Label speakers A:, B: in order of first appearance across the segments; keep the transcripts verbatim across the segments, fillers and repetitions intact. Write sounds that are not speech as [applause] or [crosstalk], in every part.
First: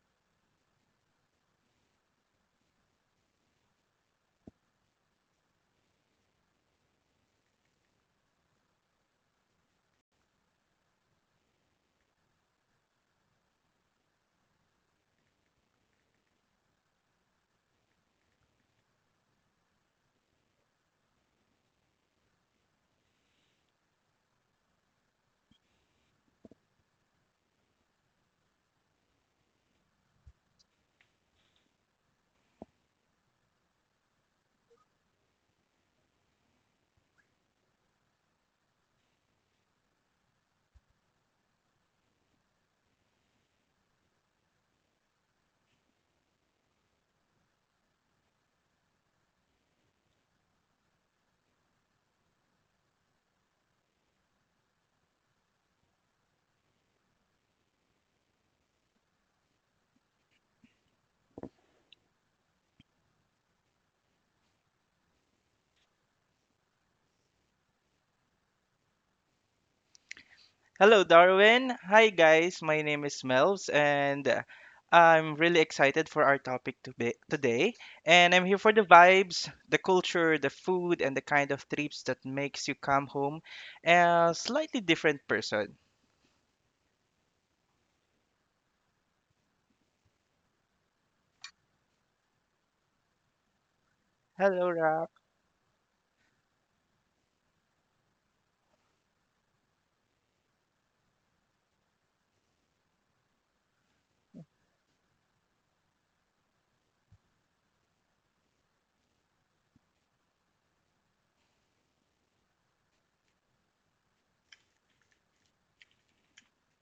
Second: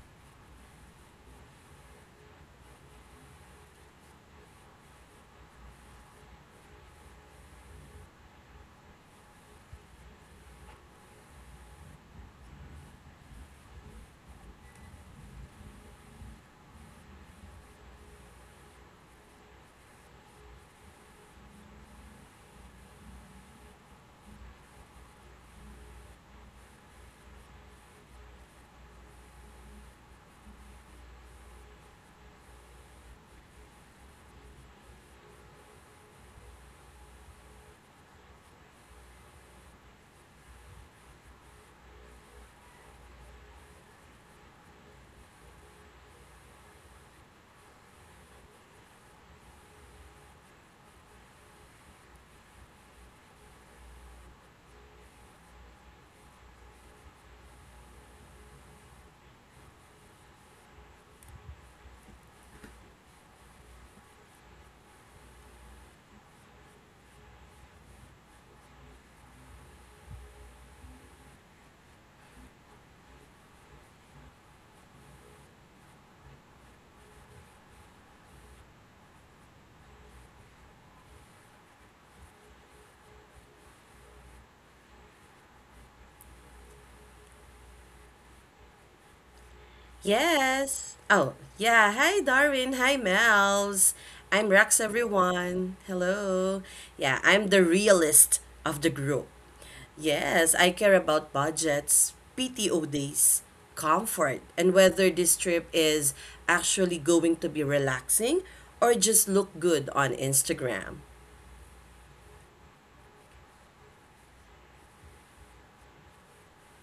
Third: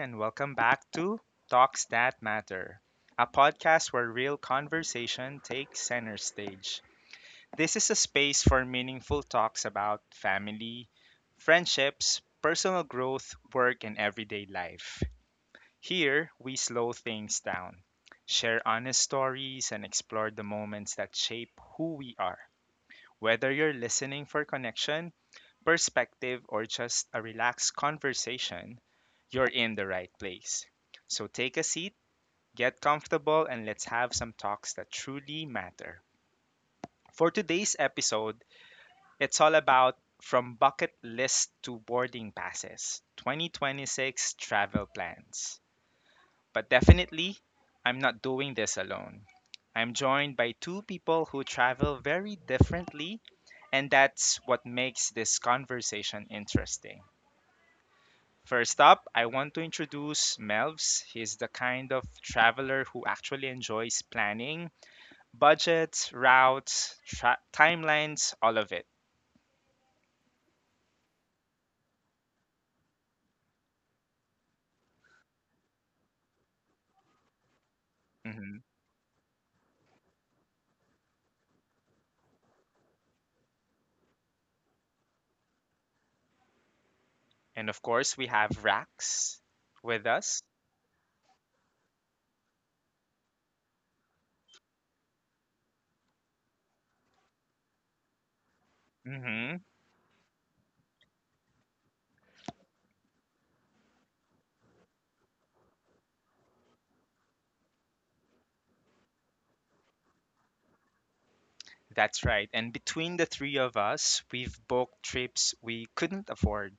A: and welcome back to Talks That Matter, a podcast where real conversation takes center stage. This is a space for meaningful talks about family, friendships, personal growth, work, and everyday life. Here, we slow things down, share honest stories, and explore the moments that shape who we are. Whether you're listening for connection, perspective, or just a relaxed conversation, you're in the right place. So take a seat, get comfortable, and let's have some talks that truly matter. For today's episode, it's all about from bucket list to boarding passes, twenty twenty-six travel plans. But definitely, I'm not doing this alone. I'm joined by two people who travel very differently, and that's what makes this conversation interesting. First up, I want to introduce Melvs. He's the kind of traveler who actually enjoys planning, budgets, routes, tra- timelines, all of it.
B: Hello, Darwin. Hi, guys. My name is Melvs, and uh, I'm really excited for our topic to be- today. And I'm here
A: Hmm.
B: for the vibes, the culture, the food, and the kind of trips that makes you come home a slightly different person.
A: And of course, we have Rax with us.
C: Yes. Oh, yeah. Hi, Darwin. Hi, Mel's. I'm
B: Hello,
C: Rex,
B: Rob.
C: everyone. Hello. Yeah, I'm the realist of the group.
A: Mm-hmm.
C: Yes, I care about budgets, P T O days, comfort, and whether this trip is actually going to be relaxing or just look good on Instagram.
A: That's right. And between the three of us, we've booked trips we couldn't afford,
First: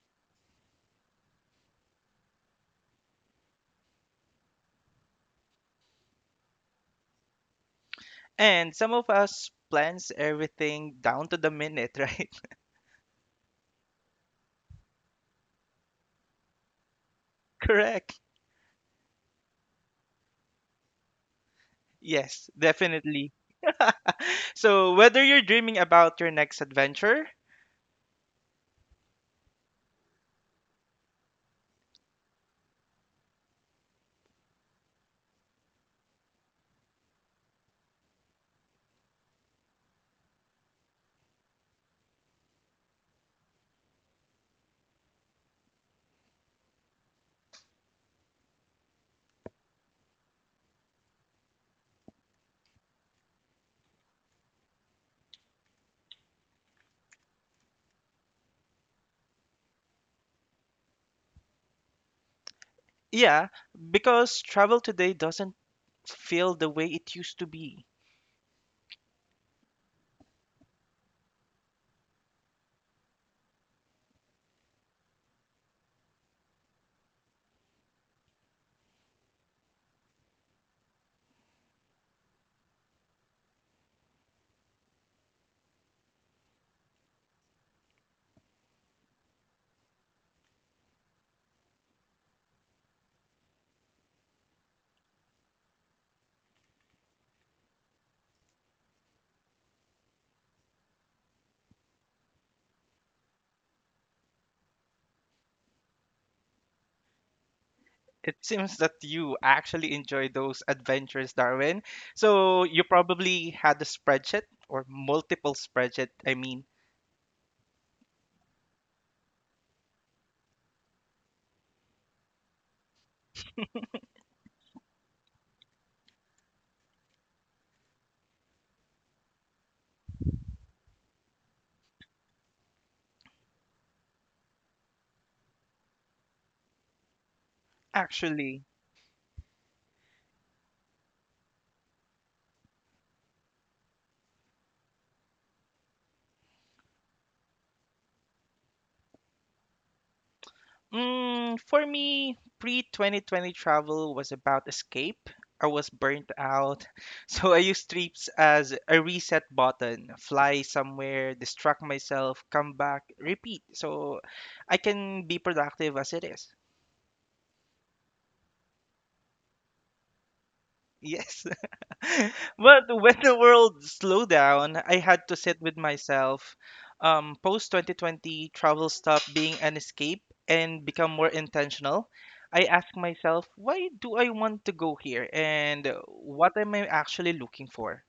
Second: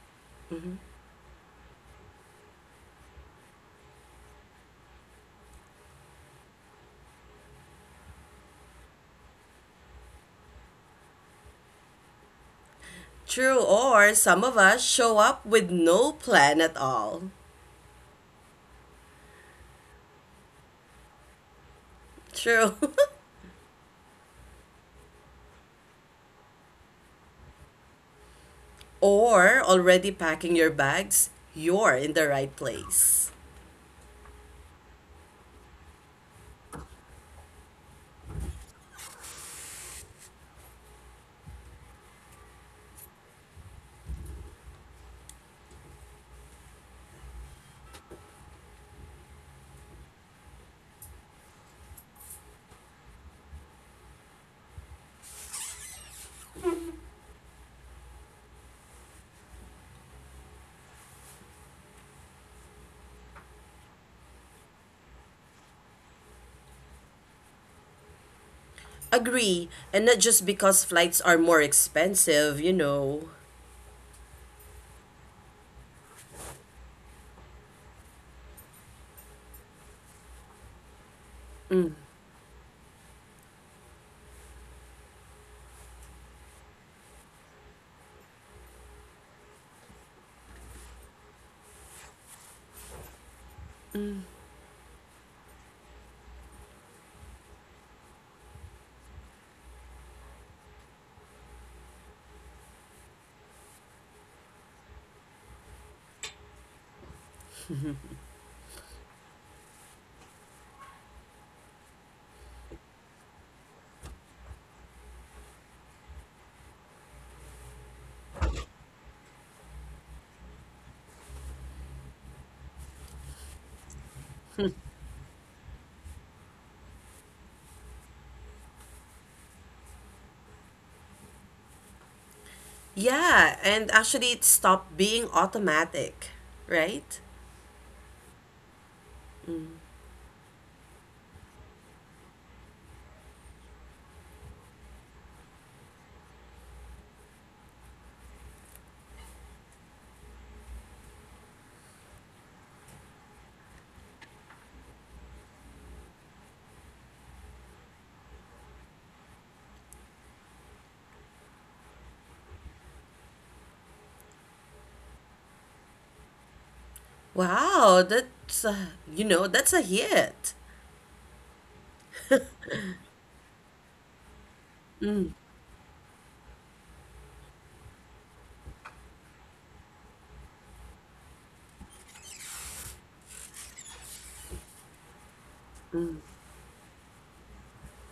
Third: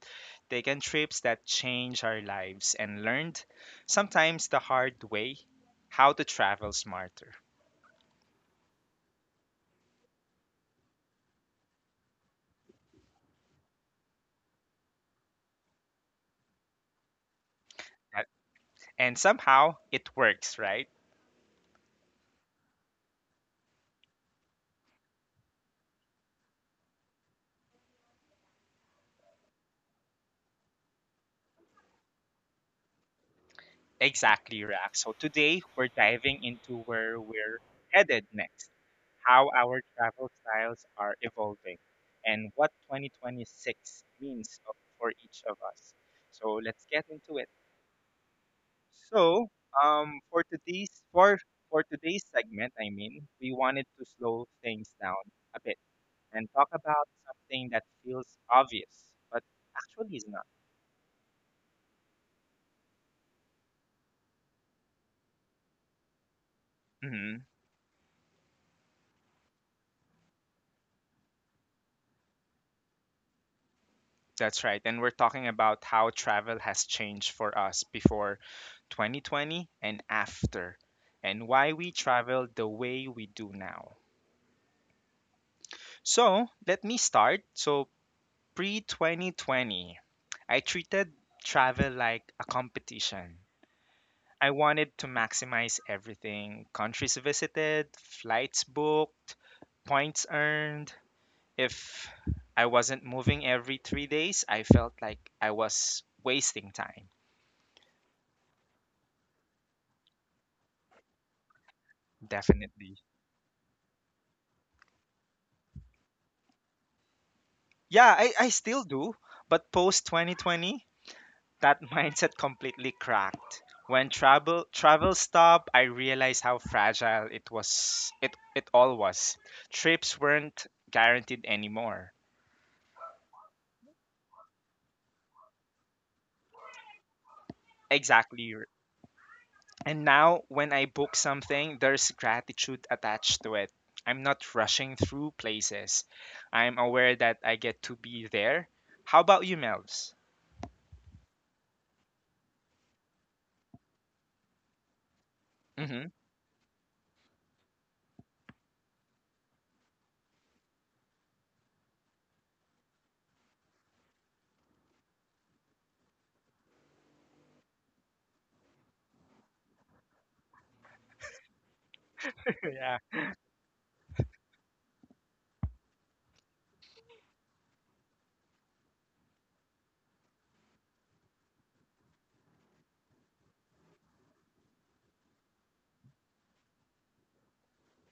A: taken trips that change our lives, and learned, sometimes the hard way, how to travel smarter.
B: And some of us plans everything down to the minute, [laughs] right?
C: True, or some of us show up with no plan at all.
B: Correct.
A: Right. And somehow it works, right?
B: Yes,
C: True. [laughs]
B: definitely. So, whether you're dreaming about your next adventure,
C: Or already packing your bags, you're in the right place.
A: Exactly, Rack. So today we're diving into where we're headed next, how our travel styles are evolving, and what twenty twenty-six means for each of us. So let's get into it. So, um, for today's for for today's segment, I mean, we wanted to slow things down a bit and talk about something that feels obvious, but actually is not.
B: yeah, because travel today doesn't feel the way it used
A: Hmm.
B: to be.
C: Agree, and not just because flights are more expensive, you know.
A: That's right. And we're talking about how travel has changed for us before twenty twenty and after, and why we travel the way we do now. So let me start. So, pre twenty twenty, I treated travel like a competition. I wanted to maximize everything, countries visited, flights booked, points earned. If I wasn't moving every three days, I felt like I was wasting time.
B: It [laughs] seems that you actually enjoy those adventures, Darwin. So you
A: Definitely.
B: probably had a spreadsheet or multiple spreadsheet. I mean,
A: Yeah, I, I still do. But post twenty twenty, that [laughs] mindset completely cracked. When travel travel stopped, I realized how fragile it was. It it all was. Trips weren't guaranteed anymore.
C: Yeah, and actually it stopped being automatic, right?
A: Exactly.
B: actually.
A: And now, when I book something, there's gratitude attached to it. I'm not rushing through places. I'm aware that I get to be there. How about you, Mel's?
B: Mm, for me, pre-twenty twenty travel was about escape. I was
A: Hmm.
B: burnt out, [laughs] so I used trips as a reset button. Fly somewhere, distract myself, come back, repeat, so I can be productive as it is.
C: Wow, that's uh, you know, that's a hit.
B: [laughs] Yes. [laughs]
A: [laughs]
B: But
A: Yeah.
B: when the world slowed down, I had to sit with myself. Um, Post twenty twenty, travel stopped being an escape and become more intentional. I asked myself, why do I want to go here? And what am I actually looking for?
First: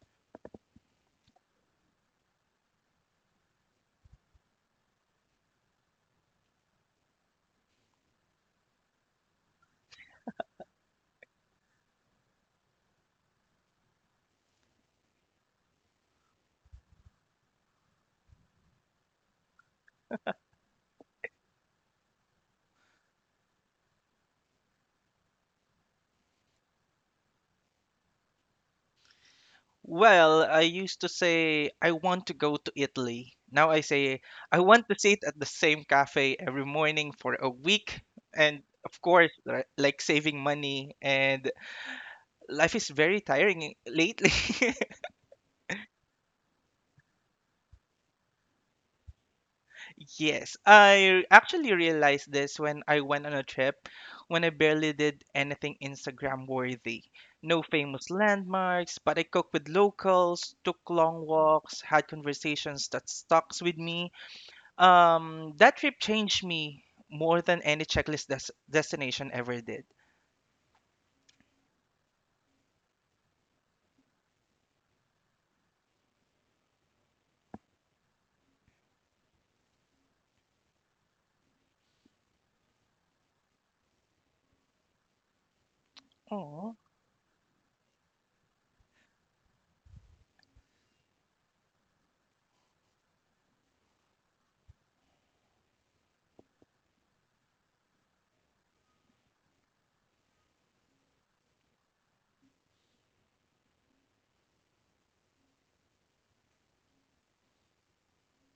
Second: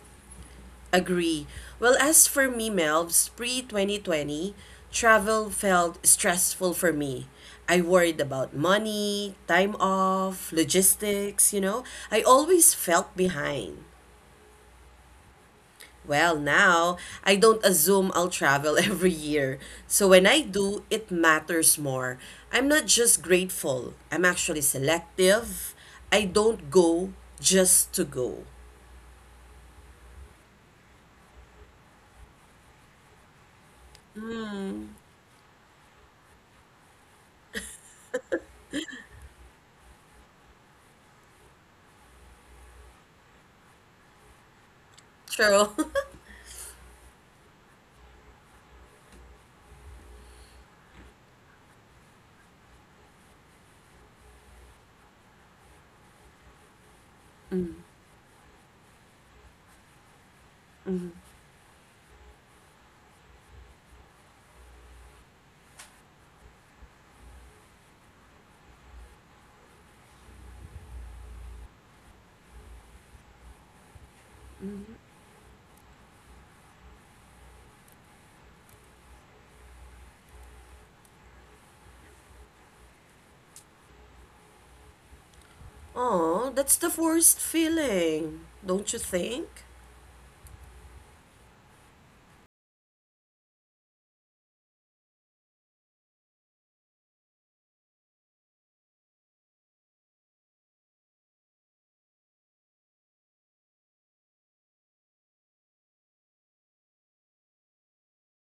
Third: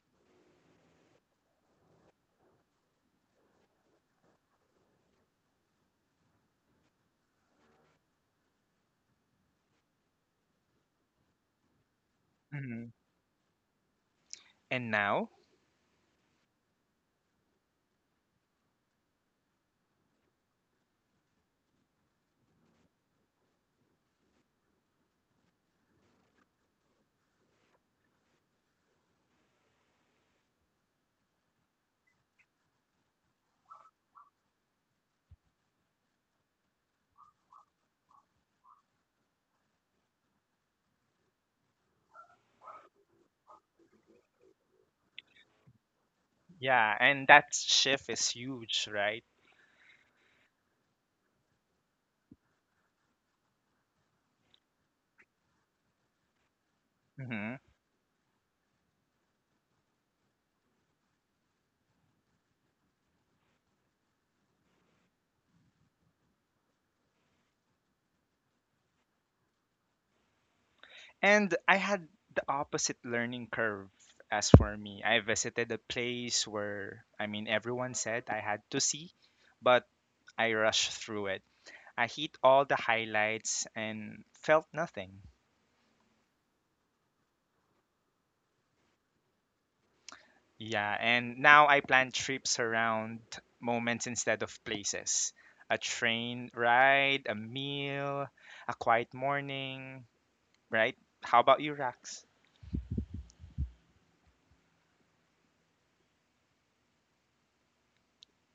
C: Agree. Well, as for me, Melvs, pre twenty twenty, travel felt stressful for me. I worried about money, time off, logistics, you know. I always
A: Hmm.
C: felt behind.
A: And now?
C: Well, now I don't assume I'll travel [laughs] every year. So when I do, it matters more. I'm not just grateful, I'm actually selective. I don't go just to go.
B: Well, I used to say, I want to go to Italy. Now I say, I want to sit at the same cafe every morning for a week. And of course, li- like saving money and life is very tiring lately.
C: True. [laughs]
A: Yeah. And that shift is huge, right?
B: [laughs] Yes, I actually realized this when I went on a trip when I barely did anything Instagram worthy.
A: Hmm.
B: No famous landmarks, but I cooked with locals, took long walks, had conversations that stuck with me. Um, that trip changed me more than any checklist des- destination ever did.
A: And I had the opposite learning curve as for me. I visited a place where, I mean, everyone said I had to see, but I rushed through it. I hit all the highlights and felt nothing.
C: Oh, that's
B: Oh.
C: the worst feeling, don't you think?
A: Yeah, and now I plan trips around moments instead of places. A train ride, a meal, a quiet morning, right? How about you, Rax?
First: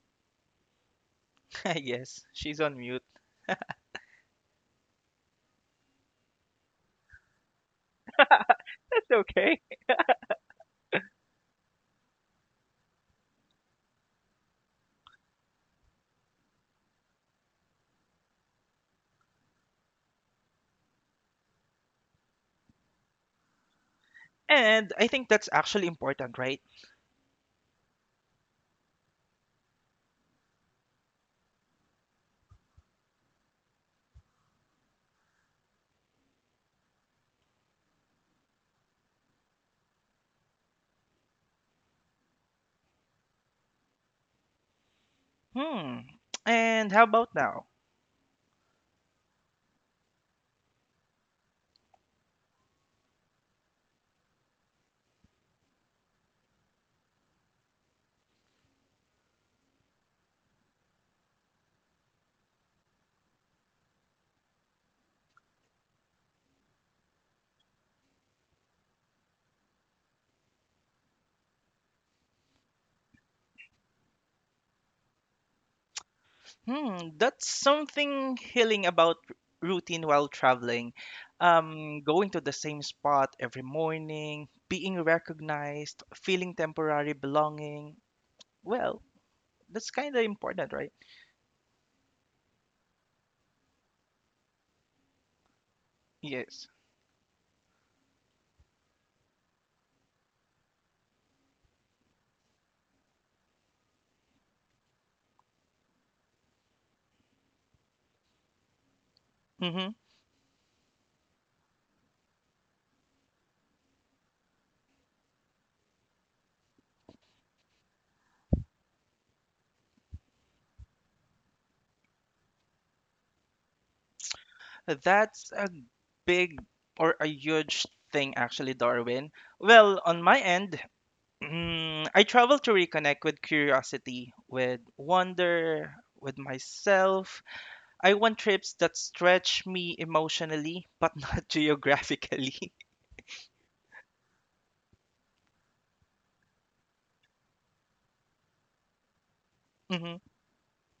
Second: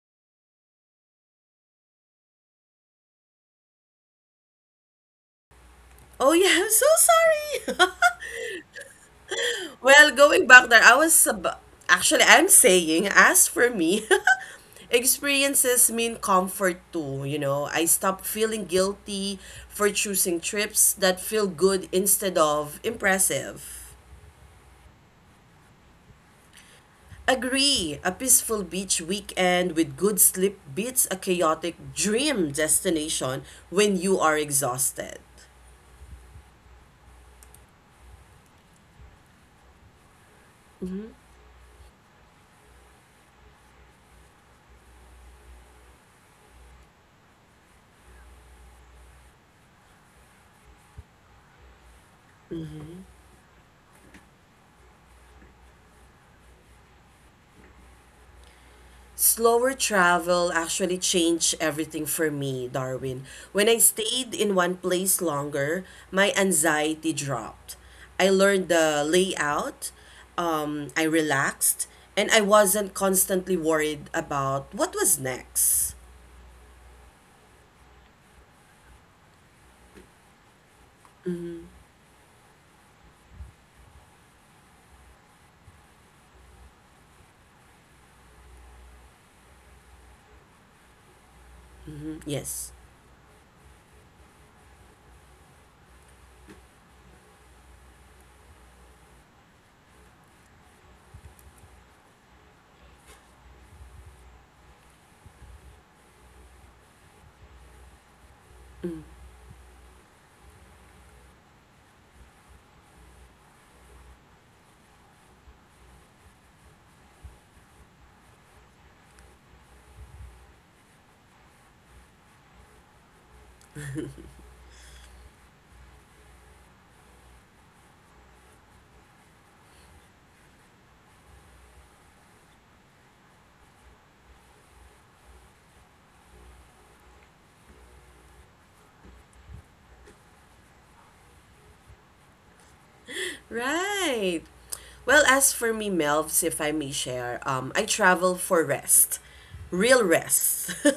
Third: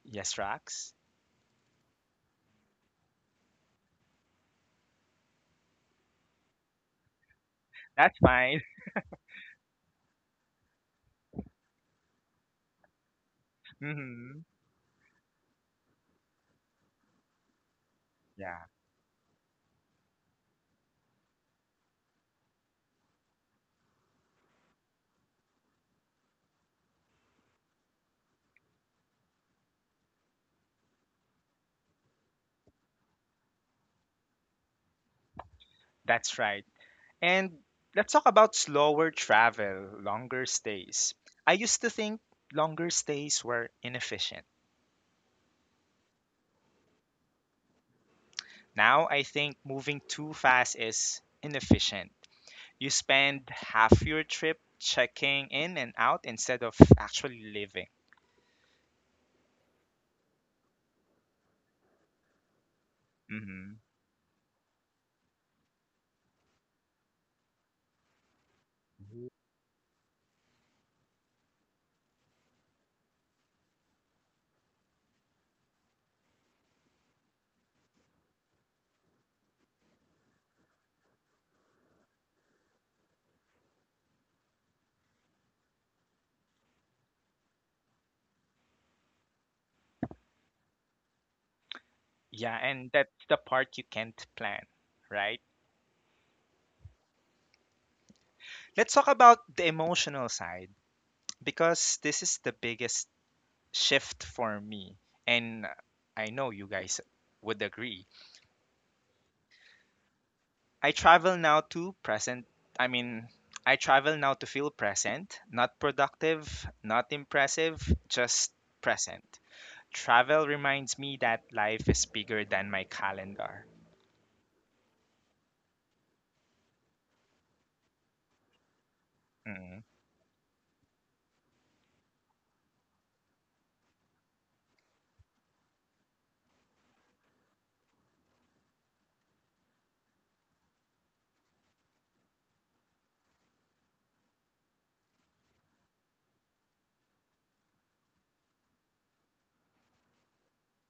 A: Yes, Rax.
B: [laughs] Yes, she's on mute.
C: Oh yeah, [laughs] I'm so sorry.
A: That's fine.
B: [laughs] That's okay.
C: [laughs] Well, going back there, I was ab- actually I'm saying as for
A: [laughs]
C: me,
A: Hmm.
C: [laughs] experiences mean comfort too, you know. I stopped
A: Yeah,
C: feeling guilty for choosing trips that feel good instead of impressive.
B: And I think that's actually important, right?
C: Agree, a peaceful beach weekend with good sleep beats a chaotic dream destination when you are exhausted.
A: that's right. And let's talk about slower travel, longer stays. I used to think longer stays were inefficient.
B: Hmm. And how about now?
A: Now I think moving too fast is inefficient. You spend half your trip checking in and out instead of actually living.
C: Slower travel actually changed everything for me, Darwin. When I
A: Hmm.
C: stayed in one place longer, my anxiety dropped. I learned the layout, um, I relaxed, and I wasn't constantly worried about what was next.
B: Hmm. That's something healing about r- routine while traveling. Um, going to the same spot every morning, being recognized, feeling temporary belonging. Well, that's kind of important, right?
A: Yeah,
C: Yes.
A: and that's the part you can't plan, right?
B: Yes.
A: Let's talk about the emotional side, because this is the biggest shift for me. And I know you guys would agree.
B: Mm-hmm.
A: I travel now to present. I mean, I travel now to feel present, not productive, not impressive, just present. Travel reminds me that life is bigger than my calendar.
B: That's a big or a huge thing, actually, Darwin.
A: Mm.
B: Well, on my end, mm, I travel to reconnect with curiosity, with wonder, with myself. I want trips that stretch me emotionally, but not [laughs] geographically.
C: Right. Well, as for me, Melvs, if I may share, um, I travel for rest,
B: [laughs]
C: real
B: Hmm.
C: rest, [laughs]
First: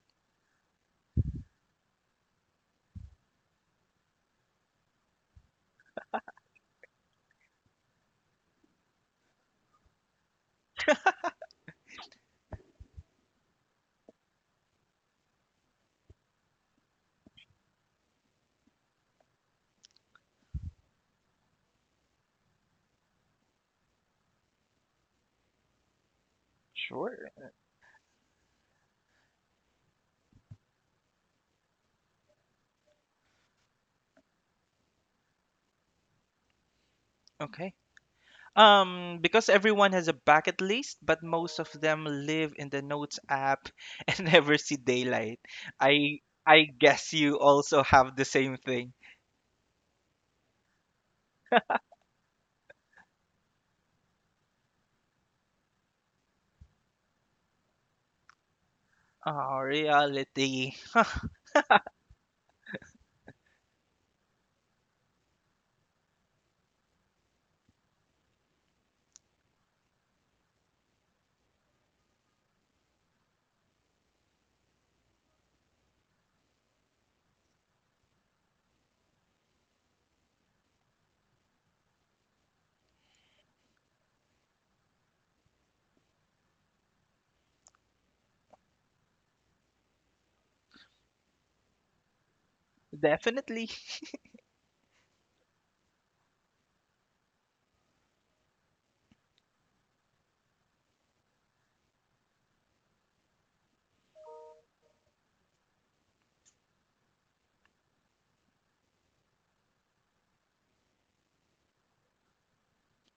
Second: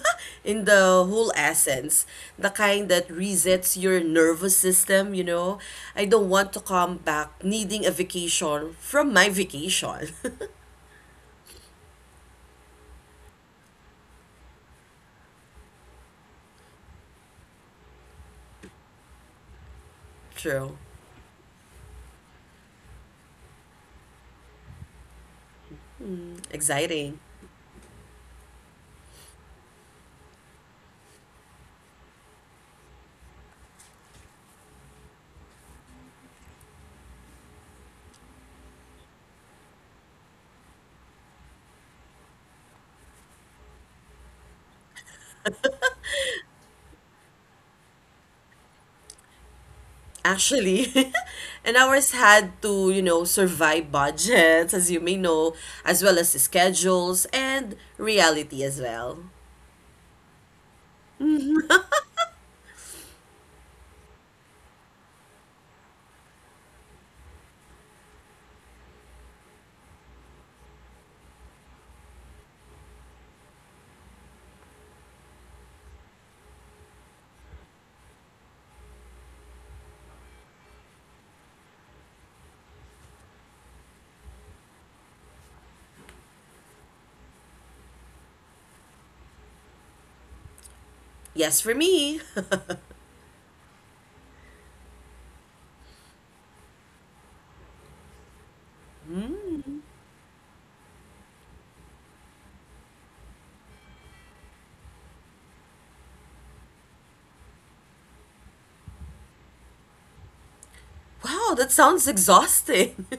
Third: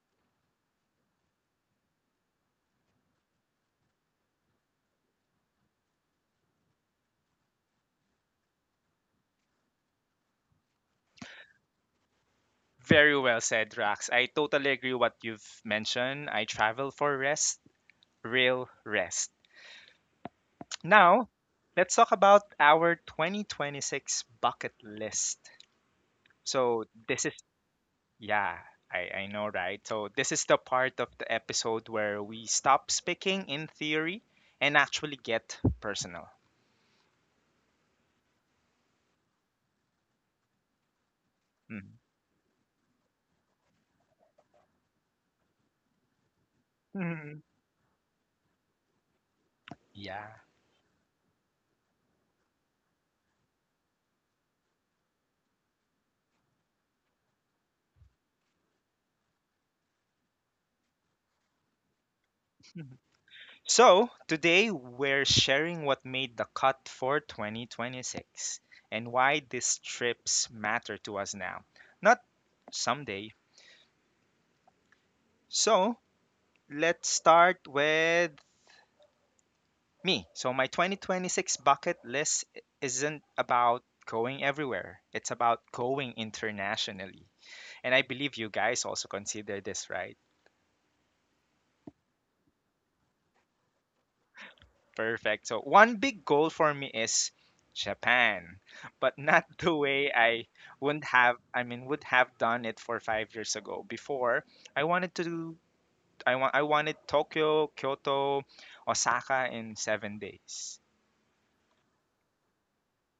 C: in the whole essence, the kind that resets your nervous system. You know, I don't want to come back needing a vacation from my vacation.
A: Very well said, Rax. I totally agree what you've mentioned. I travel for rest, real rest.
C: [laughs] True,
A: Now, let's talk about our twenty twenty-six bucket list. So,
C: exciting.
A: this is.
B: Sure.
A: Yeah, I, I know, right? So, this is the part of the episode where we stop speaking in theory and actually get personal.
B: Okay. Um, because everyone has a bucket list, but most of
A: Mhm.
B: them live in the notes app [laughs] and never see daylight. I I guess you
A: Mhm. [laughs]
B: also have the same thing.
A: Yeah.
C: Actually, [laughs] and ours had to, you know, survive budgets, as you may know, as well as the schedules and reality as well.
B: Oh, reality. [laughs]
A: So, today we're sharing what made the cut for twenty twenty-six, and why these trips matter to us now, not someday. So, let's start with me. So my twenty twenty-six bucket list isn't about going everywhere. It's about going internationally. And I believe you guys also consider this, right?
C: Yes, for me. [laughs]
B: Definitely,
A: Perfect. So one big goal for me is Japan, but not [laughs] the way I wouldn't have I mean would have done it for five years ago. Before, I wanted to do I want I wanted Tokyo, Kyoto, Osaka in seven days.
C: Wow, that sounds exhausting. [laughs]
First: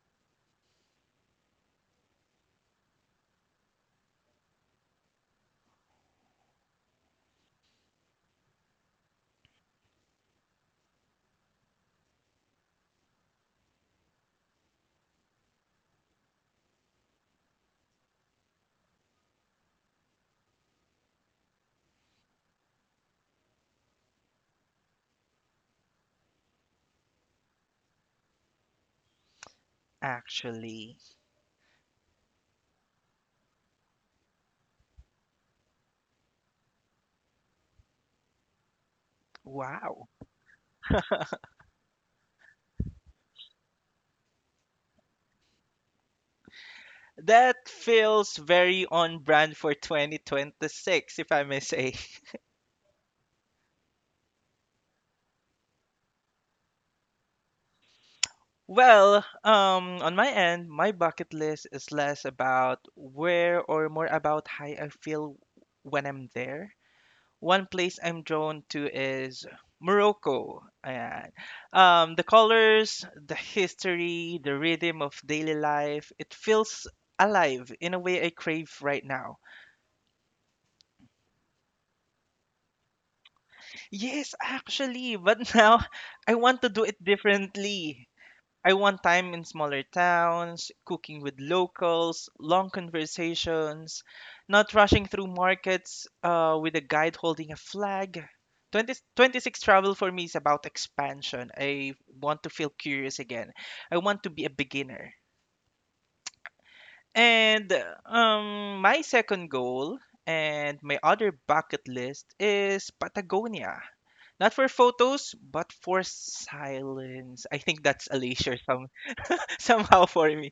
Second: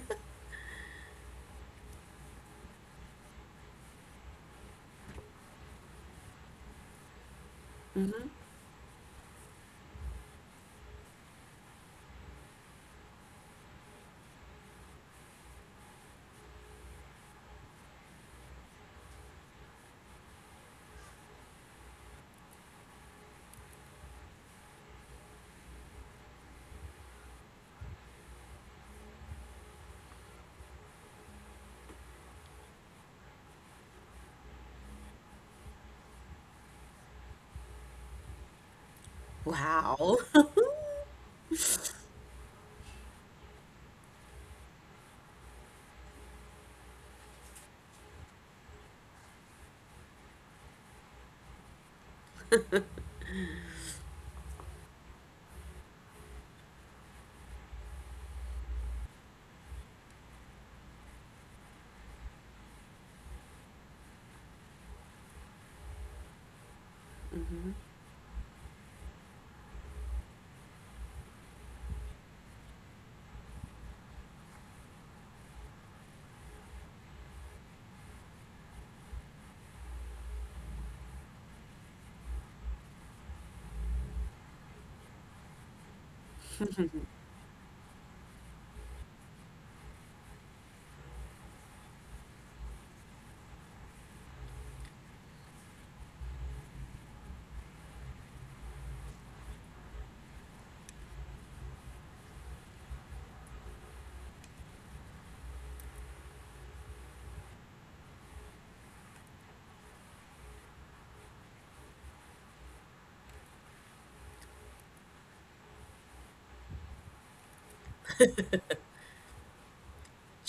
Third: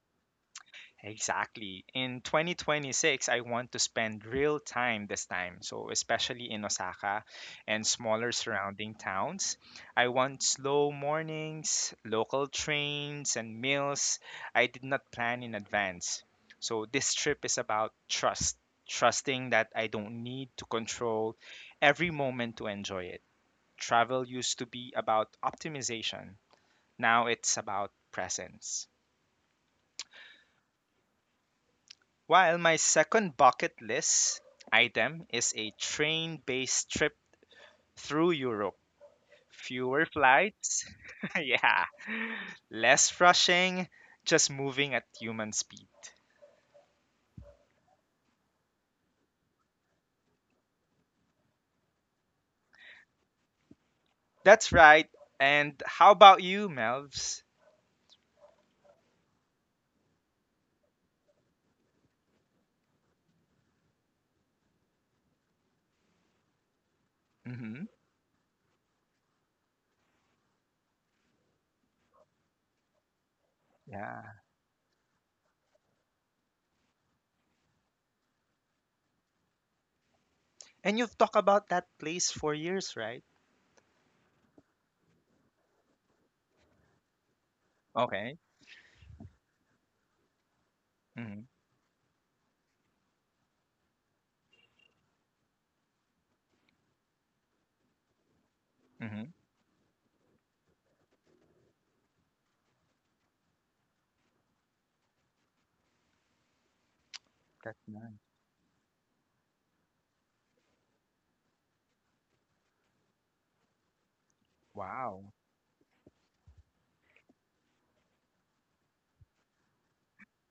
A: Exactly. In twenty twenty-six, I want to spend real time this time. So, especially in Osaka and smaller surrounding towns. I want slow mornings, local trains, and meals I did not plan in advance. So, this trip is about trust, trusting that I don't need to control every moment to enjoy it. Travel used to be about optimization, now it's about presence.
B: actually.
A: While my second bucket list item is a train based trip through Europe. Fewer
C: Wow.
B: Wow.
A: flights, [laughs] yeah, less rushing, just moving at human speed.
B: That feels very on brand for twenty twenty-six, if I may say.
A: That's right. And how about you, Melvs?
B: Well, um, on my end, my bucket list is less about where or more about how I feel when I'm there. One
A: Hmm.
B: place I'm drawn to is Morocco. Ayan. Um, the colors, the
A: Yeah.
B: history, the rhythm of daily life, it feels alive in a way I crave right now.
A: And you've talked about that place for years, right?
B: Yes, actually, but [laughs] now I want to do it differently.
A: Okay.
B: I want time in smaller towns, cooking with
A: Hmm.
B: locals, long conversations, not rushing through markets uh, with a guide holding a flag. Twenty
A: Hmm.
B: twenty-six travel for me is about expansion. I want to feel curious again. I want to be a beginner. And
A: That's nice.
B: um, my second goal and my other bucket list is Patagonia. Not for photos,
A: Wow.
B: but for silence. I think that's a leisure some, [laughs] somehow for
C: [laughs]
B: me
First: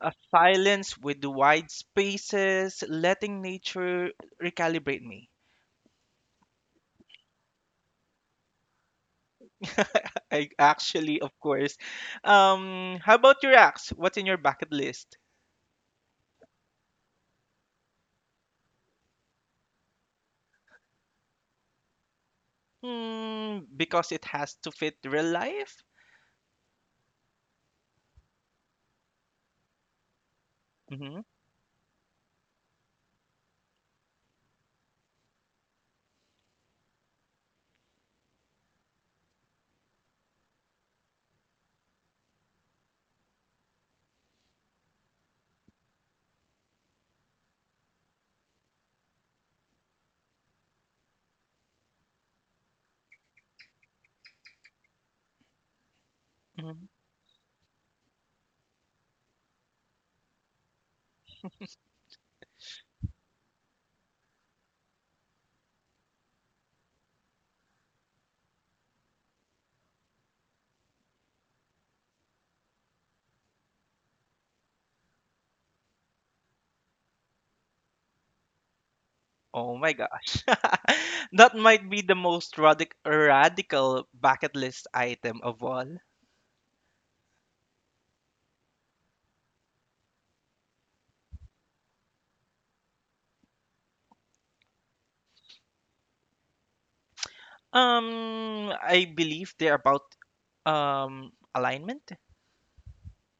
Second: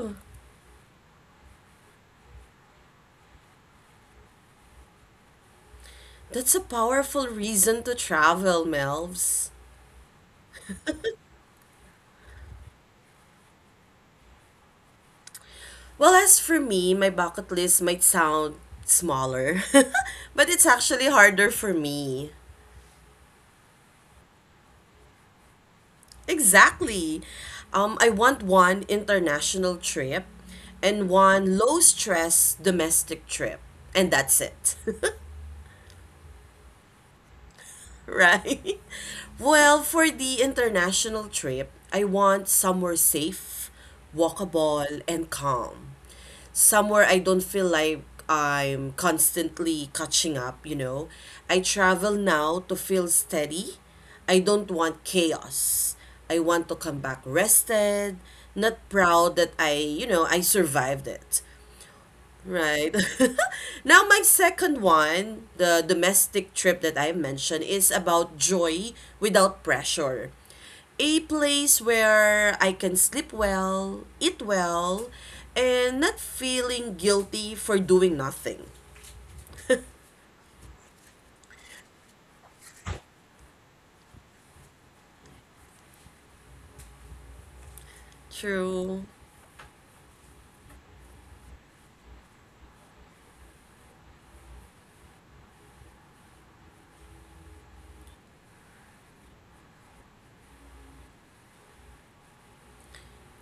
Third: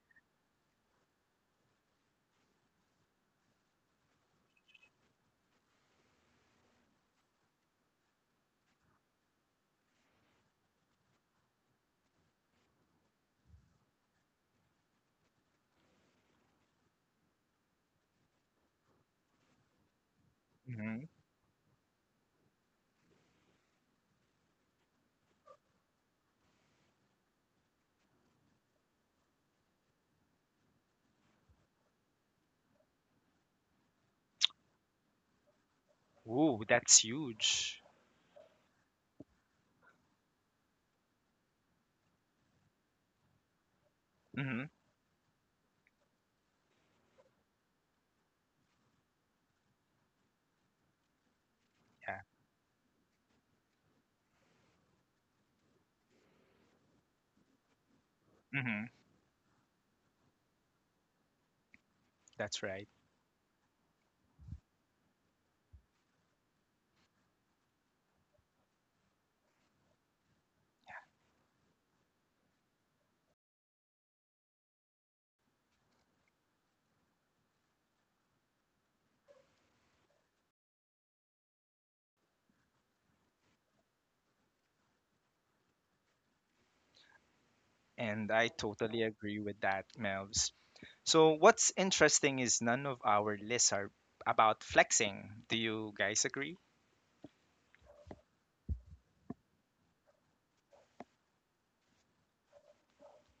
B: a silence with the wide spaces, letting nature recalibrate me.
C: That's a powerful reason to travel, Melvs.
B: [laughs] I actually, of course. Um, how about your acts? What's in your bucket list?
C: Well, as for me, my bucket list might sound smaller, [laughs] but it's
A: Mm-hmm.
C: actually harder for me.
B: Hmm, because it has to fit real life?
C: Exactly. Um, I want one international trip and
B: Hmm.
C: one low stress domestic trip, and that's it. [laughs]
A: Ooh, that's huge.
C: [laughs] Right? Well, for the international trip, I want somewhere safe,
A: Hmm.
C: walkable, and calm. Somewhere I don't feel like I'm constantly catching up, you know. I travel
A: Yeah.
C: now to feel steady. I don't want chaos. I want to
B: Hmm.
C: come back rested, not
A: Hmm.
C: proud that I, you know, I survived it.
A: That's
C: Right.
A: right.
C: [laughs] Now, my second one, the domestic trip that I mentioned, is about joy without pressure. A place where I can sleep well, eat well, and not feeling guilty for doing nothing.
B: Oh my gosh. [laughs] That might be the most radic- radical bucket list item of all.
A: And I
C: True.
A: totally agree with that, Melvs. So, what's interesting is none of our lists are about flexing. Do you guys agree?
B: Um, I believe they're about um alignment.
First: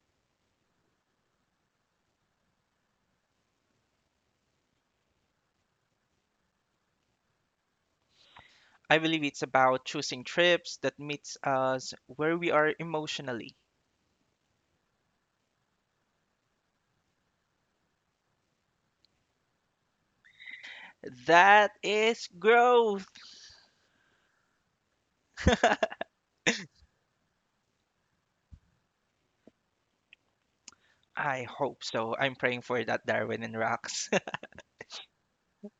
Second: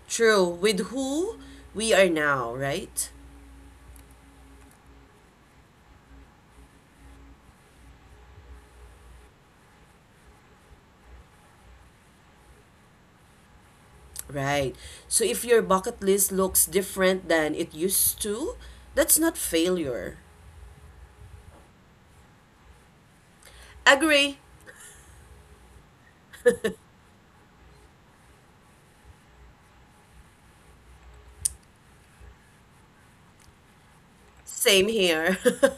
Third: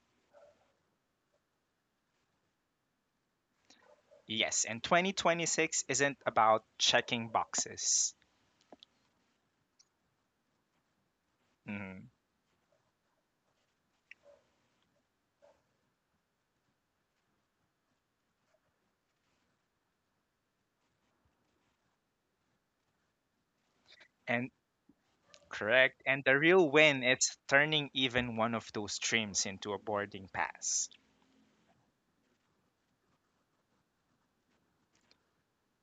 C: True. With who we are now, right?
A: Yes. And twenty twenty-six isn't about checking boxes.
B: I believe it's about choosing trips that meets us
A: Mhm.
B: where we are emotionally.
C: Right. So if your bucket list looks different than it used to, that's not failure.
B: That is growth.
C: Agree.
A: And correct.
B: [laughs]
A: And the real win is turning even one of those dreams into a boarding pass.
B: I hope so. I'm praying for that, Darwin and Rox.
C: Same here. [laughs]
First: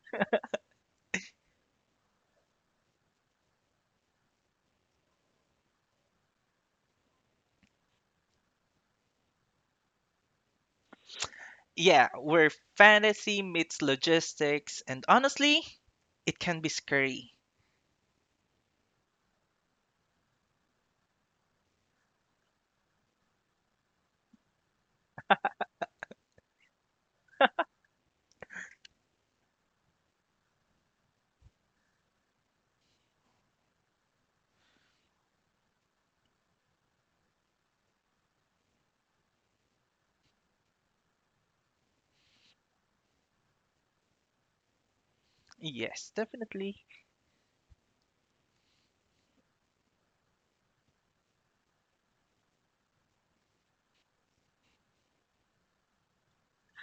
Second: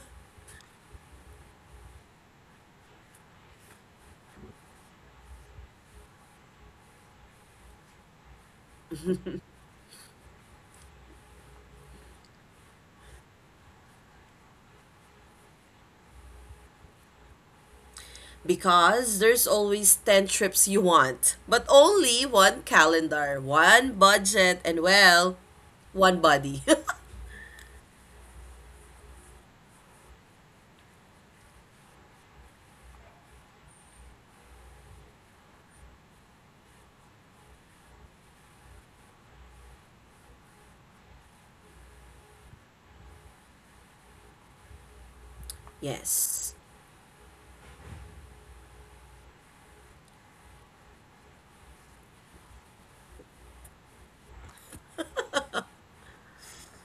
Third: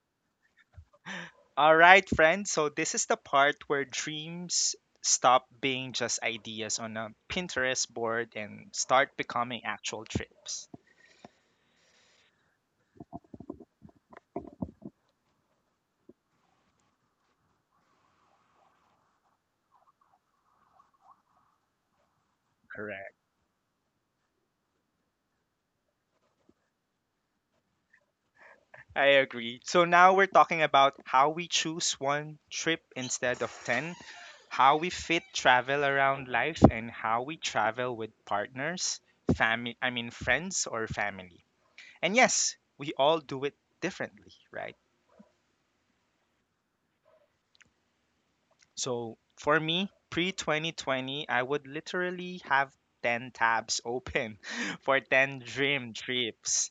A: All right, friends. So, this is the part where dreams stop being just ideas on a Pinterest board and start becoming actual trips.
B: [laughs] Yeah, where fantasy meets logistics, and honestly, it can be scary.
C: Because there's always ten trips you want, but only one
A: Correct.
C: calendar, one budget, and well, one body.
A: I agree. So now we're talking about how we choose one trip instead of ten, how we fit travel around life, and how we travel with partners, family, I mean, friends or family. And yes, we all do it differently, right?
C: [laughs]
B: Yes,
C: Yes.
B: definitely.
A: So for me, pre twenty twenty, I would literally have ten tabs open [laughs] for ten dream trips.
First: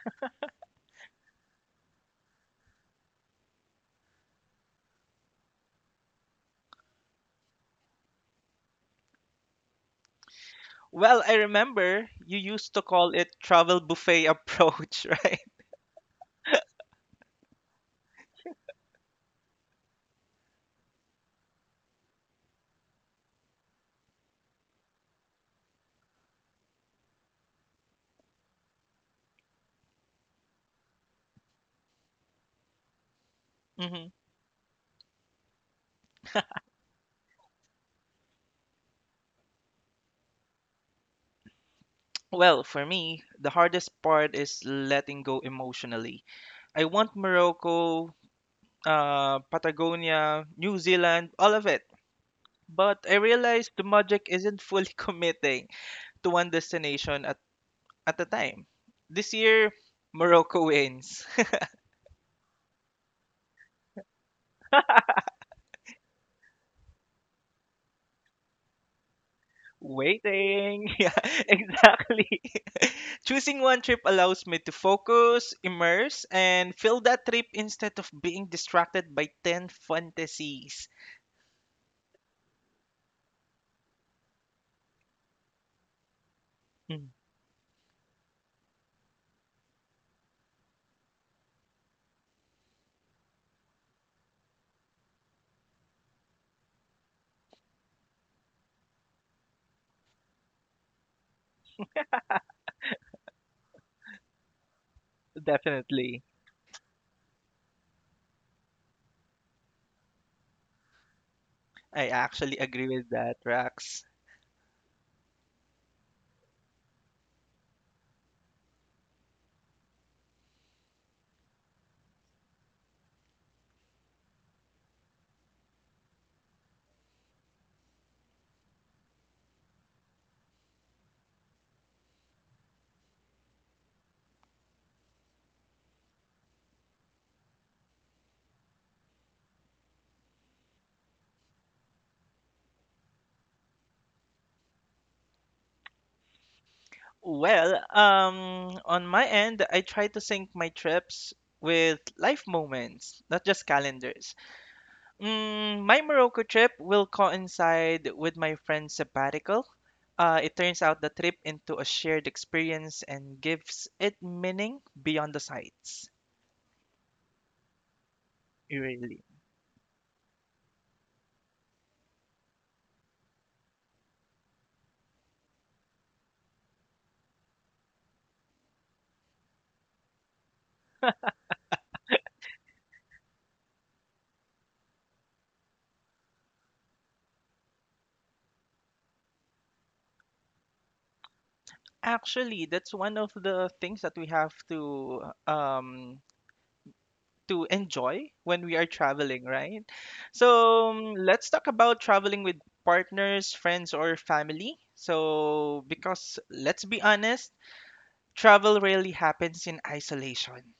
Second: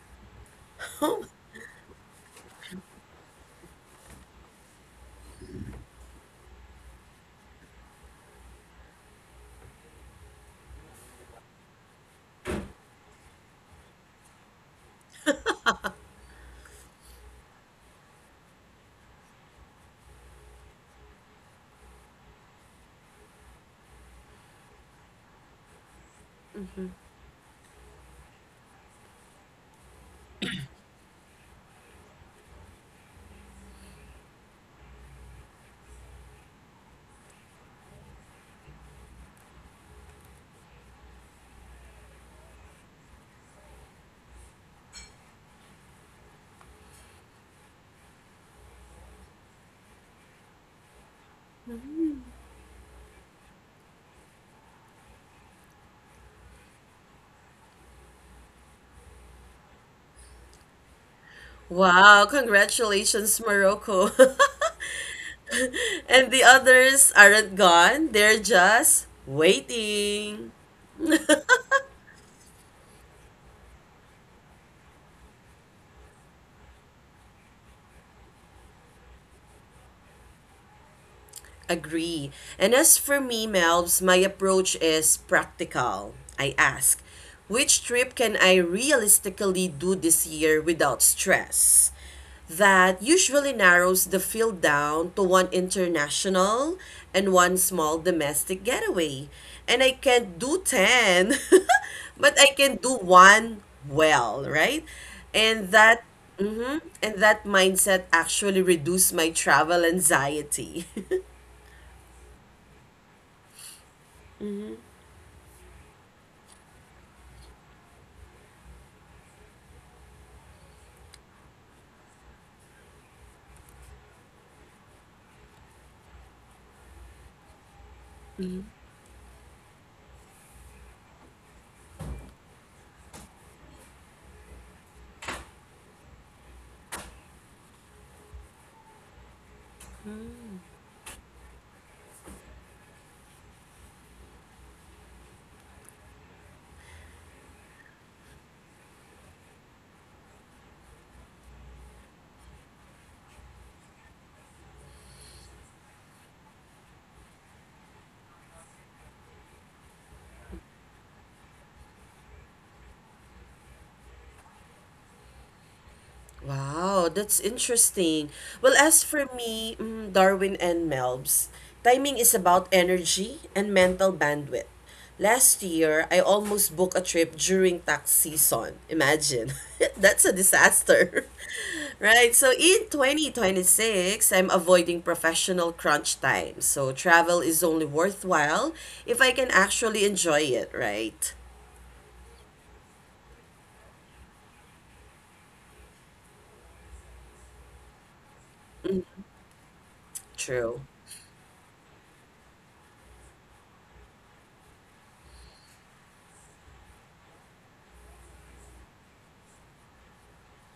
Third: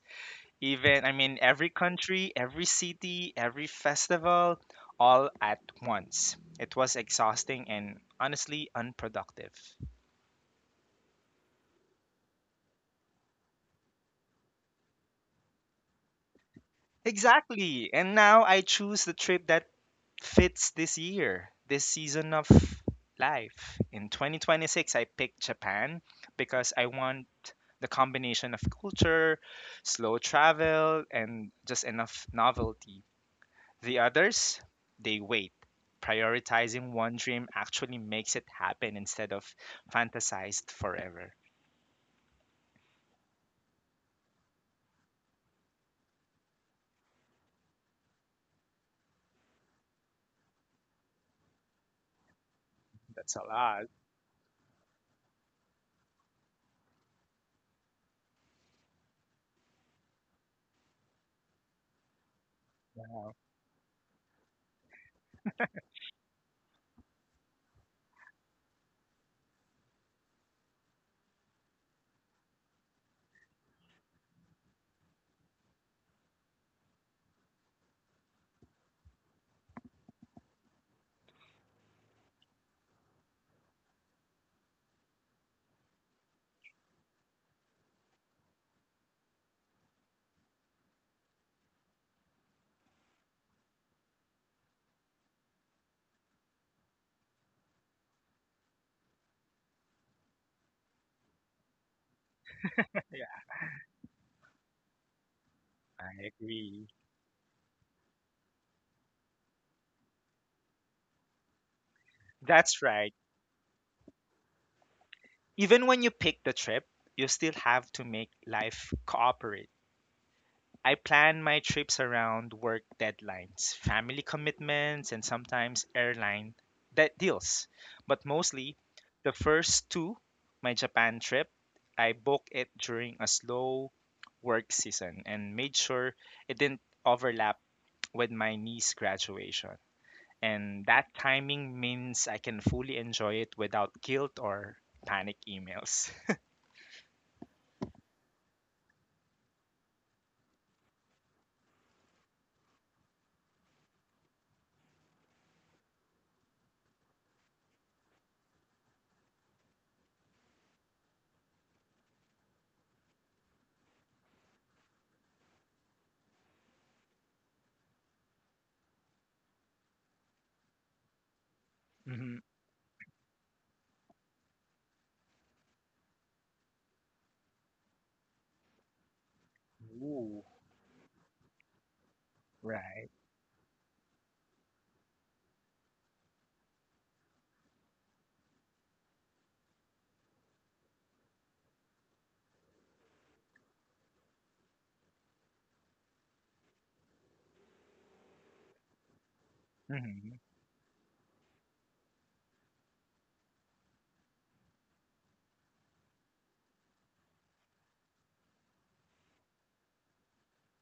A: Even, I mean, every country, every city, every festival, all at once. It was exhausting and honestly unproductive.
B: Well, I remember you used to call it travel buffet approach, [laughs] right?
A: Exactly. And now I choose the trip that fits this year, this season of life. In twenty twenty-six, I picked Japan because I want the combination of culture, slow travel, and just enough novelty. The
B: Hmm.
A: others, they wait. Prioritizing one dream actually makes it happen instead of fantasized forever.
B: Well, for me, the hardest part is letting go emotionally. I want Morocco uh, Patagonia, New Zealand, all of it. But I
A: That's a
B: realized the
A: lot.
B: project isn't fully [laughs] committing to one destination at, at a time. This year, Morocco wins.
C: Wow,
A: Wow.
C: congratulations, Morocco. [laughs]
B: [laughs]
C: And the others aren't gone, they're just waiting.
B: Waiting. [laughs] Yeah, exactly. [laughs] Choosing one trip allows me to focus, immerse, and fill that trip instead of being distracted by ten fantasies.
C: Agree. And as for me, Melbs, my approach is practical. I ask,
B: Mm.
C: which trip can I realistically do this year without stress? That usually narrows the field down to one international and one small domestic getaway. And I can't do ten, [laughs] but I can do
A: [laughs] Yeah,
C: one well, right? And that
A: I
B: Definitely.
A: agree.
C: mhm, and that mindset actually reduced my travel anxiety. [laughs]
B: I actually
A: That's
B: agree
A: right.
B: with that, Rax.
A: Even when you pick the trip, you still have to make life cooperate. I plan my trips around work deadlines, family commitments, and sometimes airline de- deals. But mostly, the first two, my Japan trip, I booked it during a slow work season and made sure it didn't overlap with my niece graduation. And that timing means I can fully enjoy it without guilt or panic emails. [laughs]
B: Well, um, on my end, I try to sync my trips with life moments, not just calendars. Mm, my Morocco trip will coincide with my friend's sabbatical. Uh, it turns out the trip into a shared experience and gives it meaning beyond the sights.
C: Wow, that's interesting. Well, as
B: Really.
C: for me, mm, Darwin and Melbs, timing
A: Mhm.
C: is about energy and mental bandwidth. Last year, I almost booked a trip during tax season. Imagine. [laughs] That's
A: Ooh,
C: a disaster. [laughs] Right? So in
A: right.
C: twenty twenty-six, I'm avoiding professional crunch time. So travel is only worthwhile if I can actually enjoy it, right?
B: Actually, that's one of the things that we have to um, to enjoy when we are traveling, right?
A: Hmm.
C: True.
B: So um, let's talk about traveling with partners, friends, or family. So, because let's be honest, travel rarely happens in isolation.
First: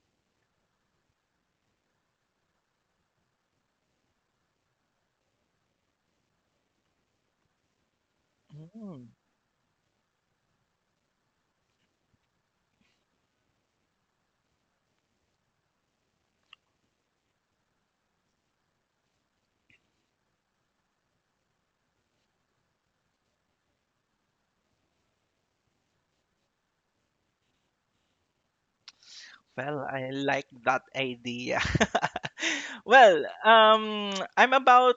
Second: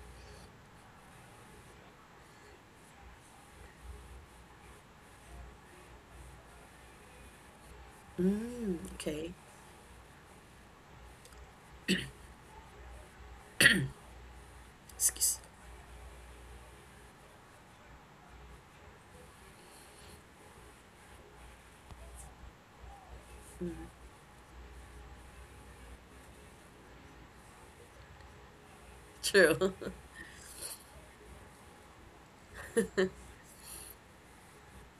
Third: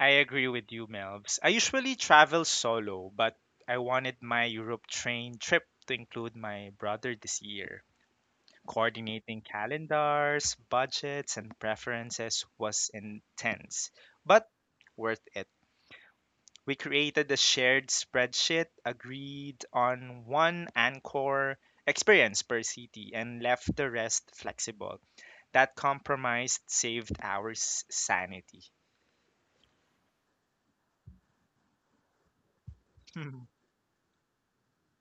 A: I agree with you, Melbs. I usually travel solo, but I wanted my Europe train trip to include my brother this year.
C: Mm,
B: Mm,
C: okay.
A: Coordinating calendars, budgets, and preferences was intense, but worth
C: Excuse.
A: it. We created a shared spreadsheet, agreed on one anchor experience per city, and left the rest flexible. That compromise saved our s- sanity.
C: True.
B: well,
C: [laughs]
B: I like that idea. [laughs] Well,
A: [laughs]
B: um, I'm about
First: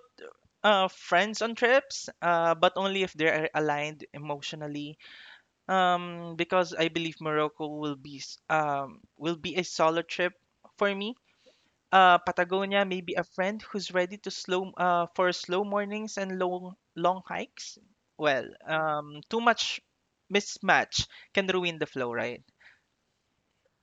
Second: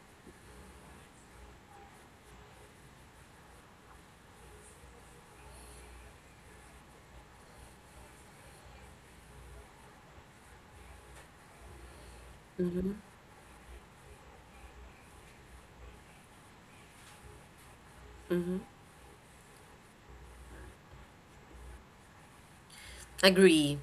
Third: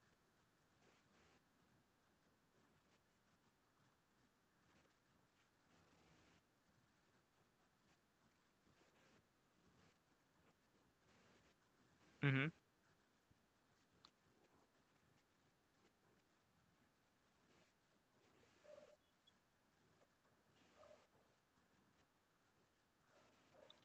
B: uh, friends on trips, uh, but only if they're aligned emotionally. Um, because I believe Morocco will be s- um will be a solo trip for me, uh,
A: Hmm.
B: Patagonia, maybe a friend who's ready to slow uh, for slow mornings and long long hikes. Well, um, too much mismatch can ruin the flow, right?
C: Agree.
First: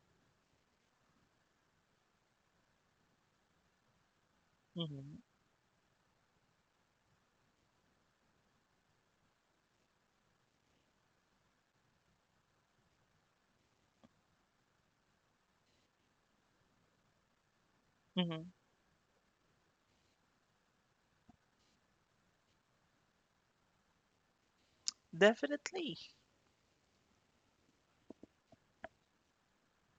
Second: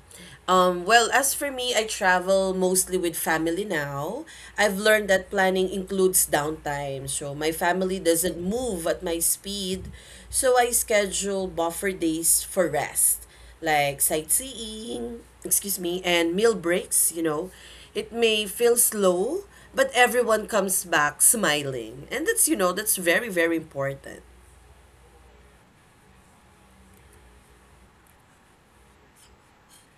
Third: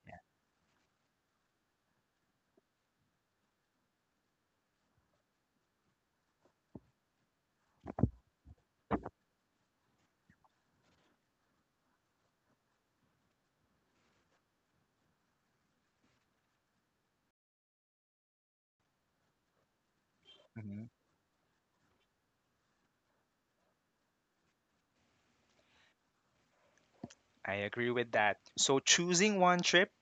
C: Um, well, as for me, I travel mostly with family now. I've learned
B: Hmm.
C: that planning includes downtime, so my family doesn't move at my speed, so I schedule buffer days for rest, like sightseeing, excuse me, and meal breaks, you know. It may
B: Hmm.
C: feel slow, but everyone comes back smiling, and that's, you know, that's very, very important.
B: Definitely.
A: I agree with that. So, choosing one trip,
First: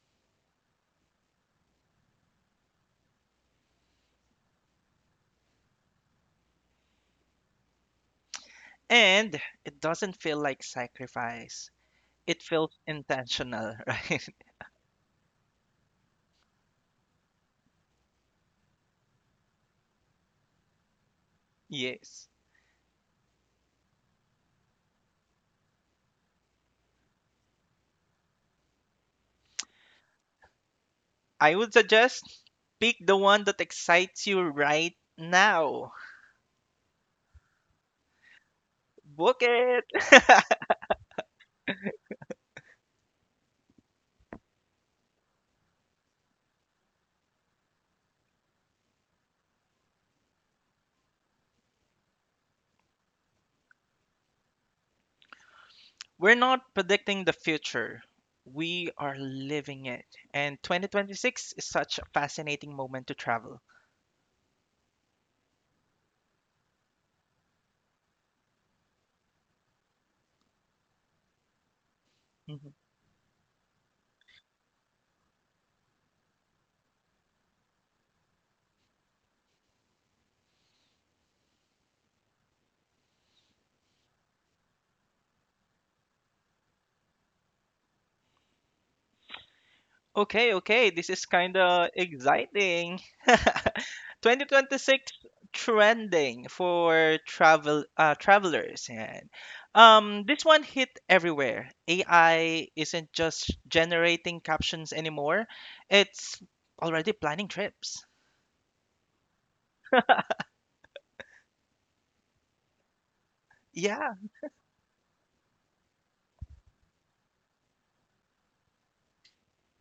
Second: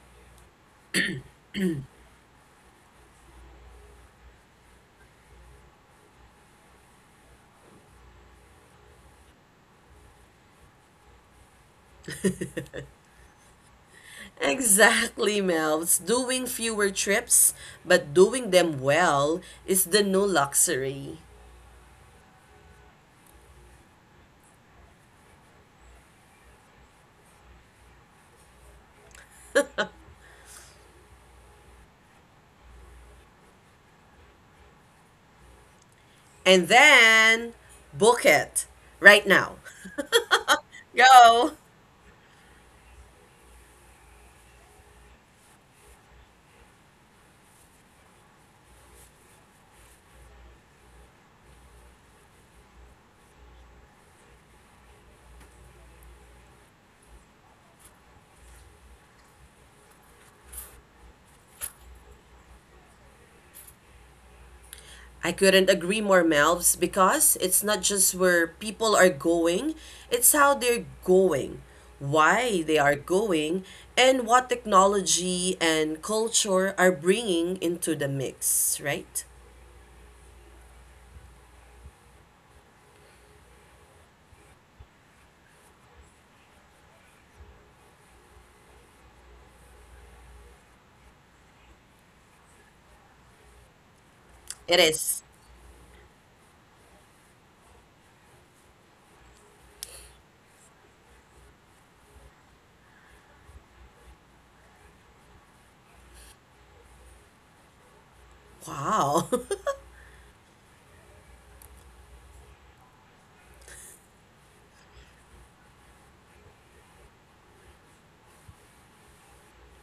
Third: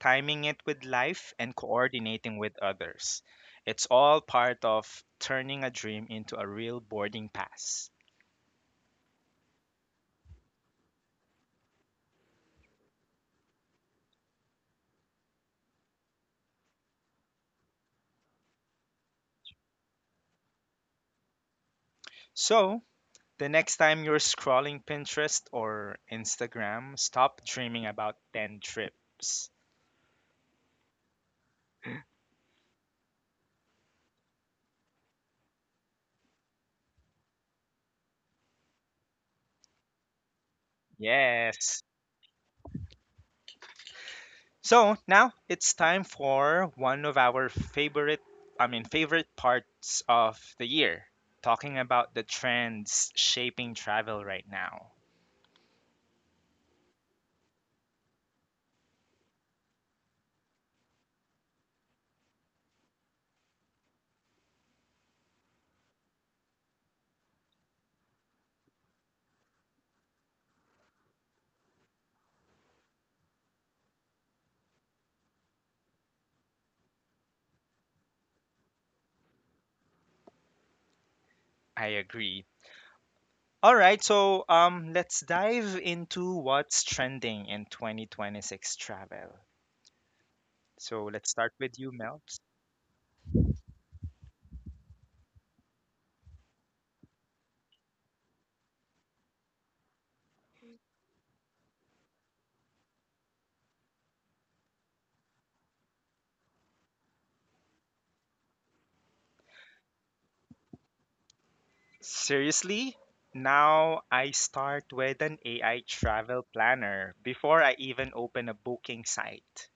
A: timing it with life, and coordinating with others. It's all part of turning a dream into a real boarding pass.
B: And it doesn't feel like sacrifice. It feels intentional, [laughs] right?
C: Exactly, Melvs. Doing fewer trips, but doing them well, is the new luxury.
B: Yes.
A: So, the next time you're scrolling Pinterest or Instagram, stop dreaming about ten trips.
B: I would suggest pick the one that excites you right now.
C: And then, book it right
B: Book
C: now.
B: it. [laughs]
C: Go!
A: Yes. So, now it's time for one of our favorite I mean favorite parts of the year, talking about the trends shaping travel right now.
B: We're not predicting the future. We are living it. And twenty twenty-six is such a fascinating moment to travel.
C: I couldn't agree more, Melvs, because it's not just where people are going, it's how they're going, why
B: Mhm.
C: they are going, and what technology and culture are bringing into the mix, right?
A: I agree. All right, so um, let's dive into what's trending in twenty twenty-six travel.
B: Okay, okay, this is
A: So
B: kind
A: let's start
B: of
A: with you, Mel.
B: exciting. [laughs]
C: It
B: twenty twenty-six
C: is.
B: trending for travel uh, travelers and um this one hit everywhere. A I isn't just generating captions anymore. It's already planning trips.
C: Wow. [laughs]
A: Seriously? Now
B: Yeah.
A: I start with an A I travel planner before I even open a booking site.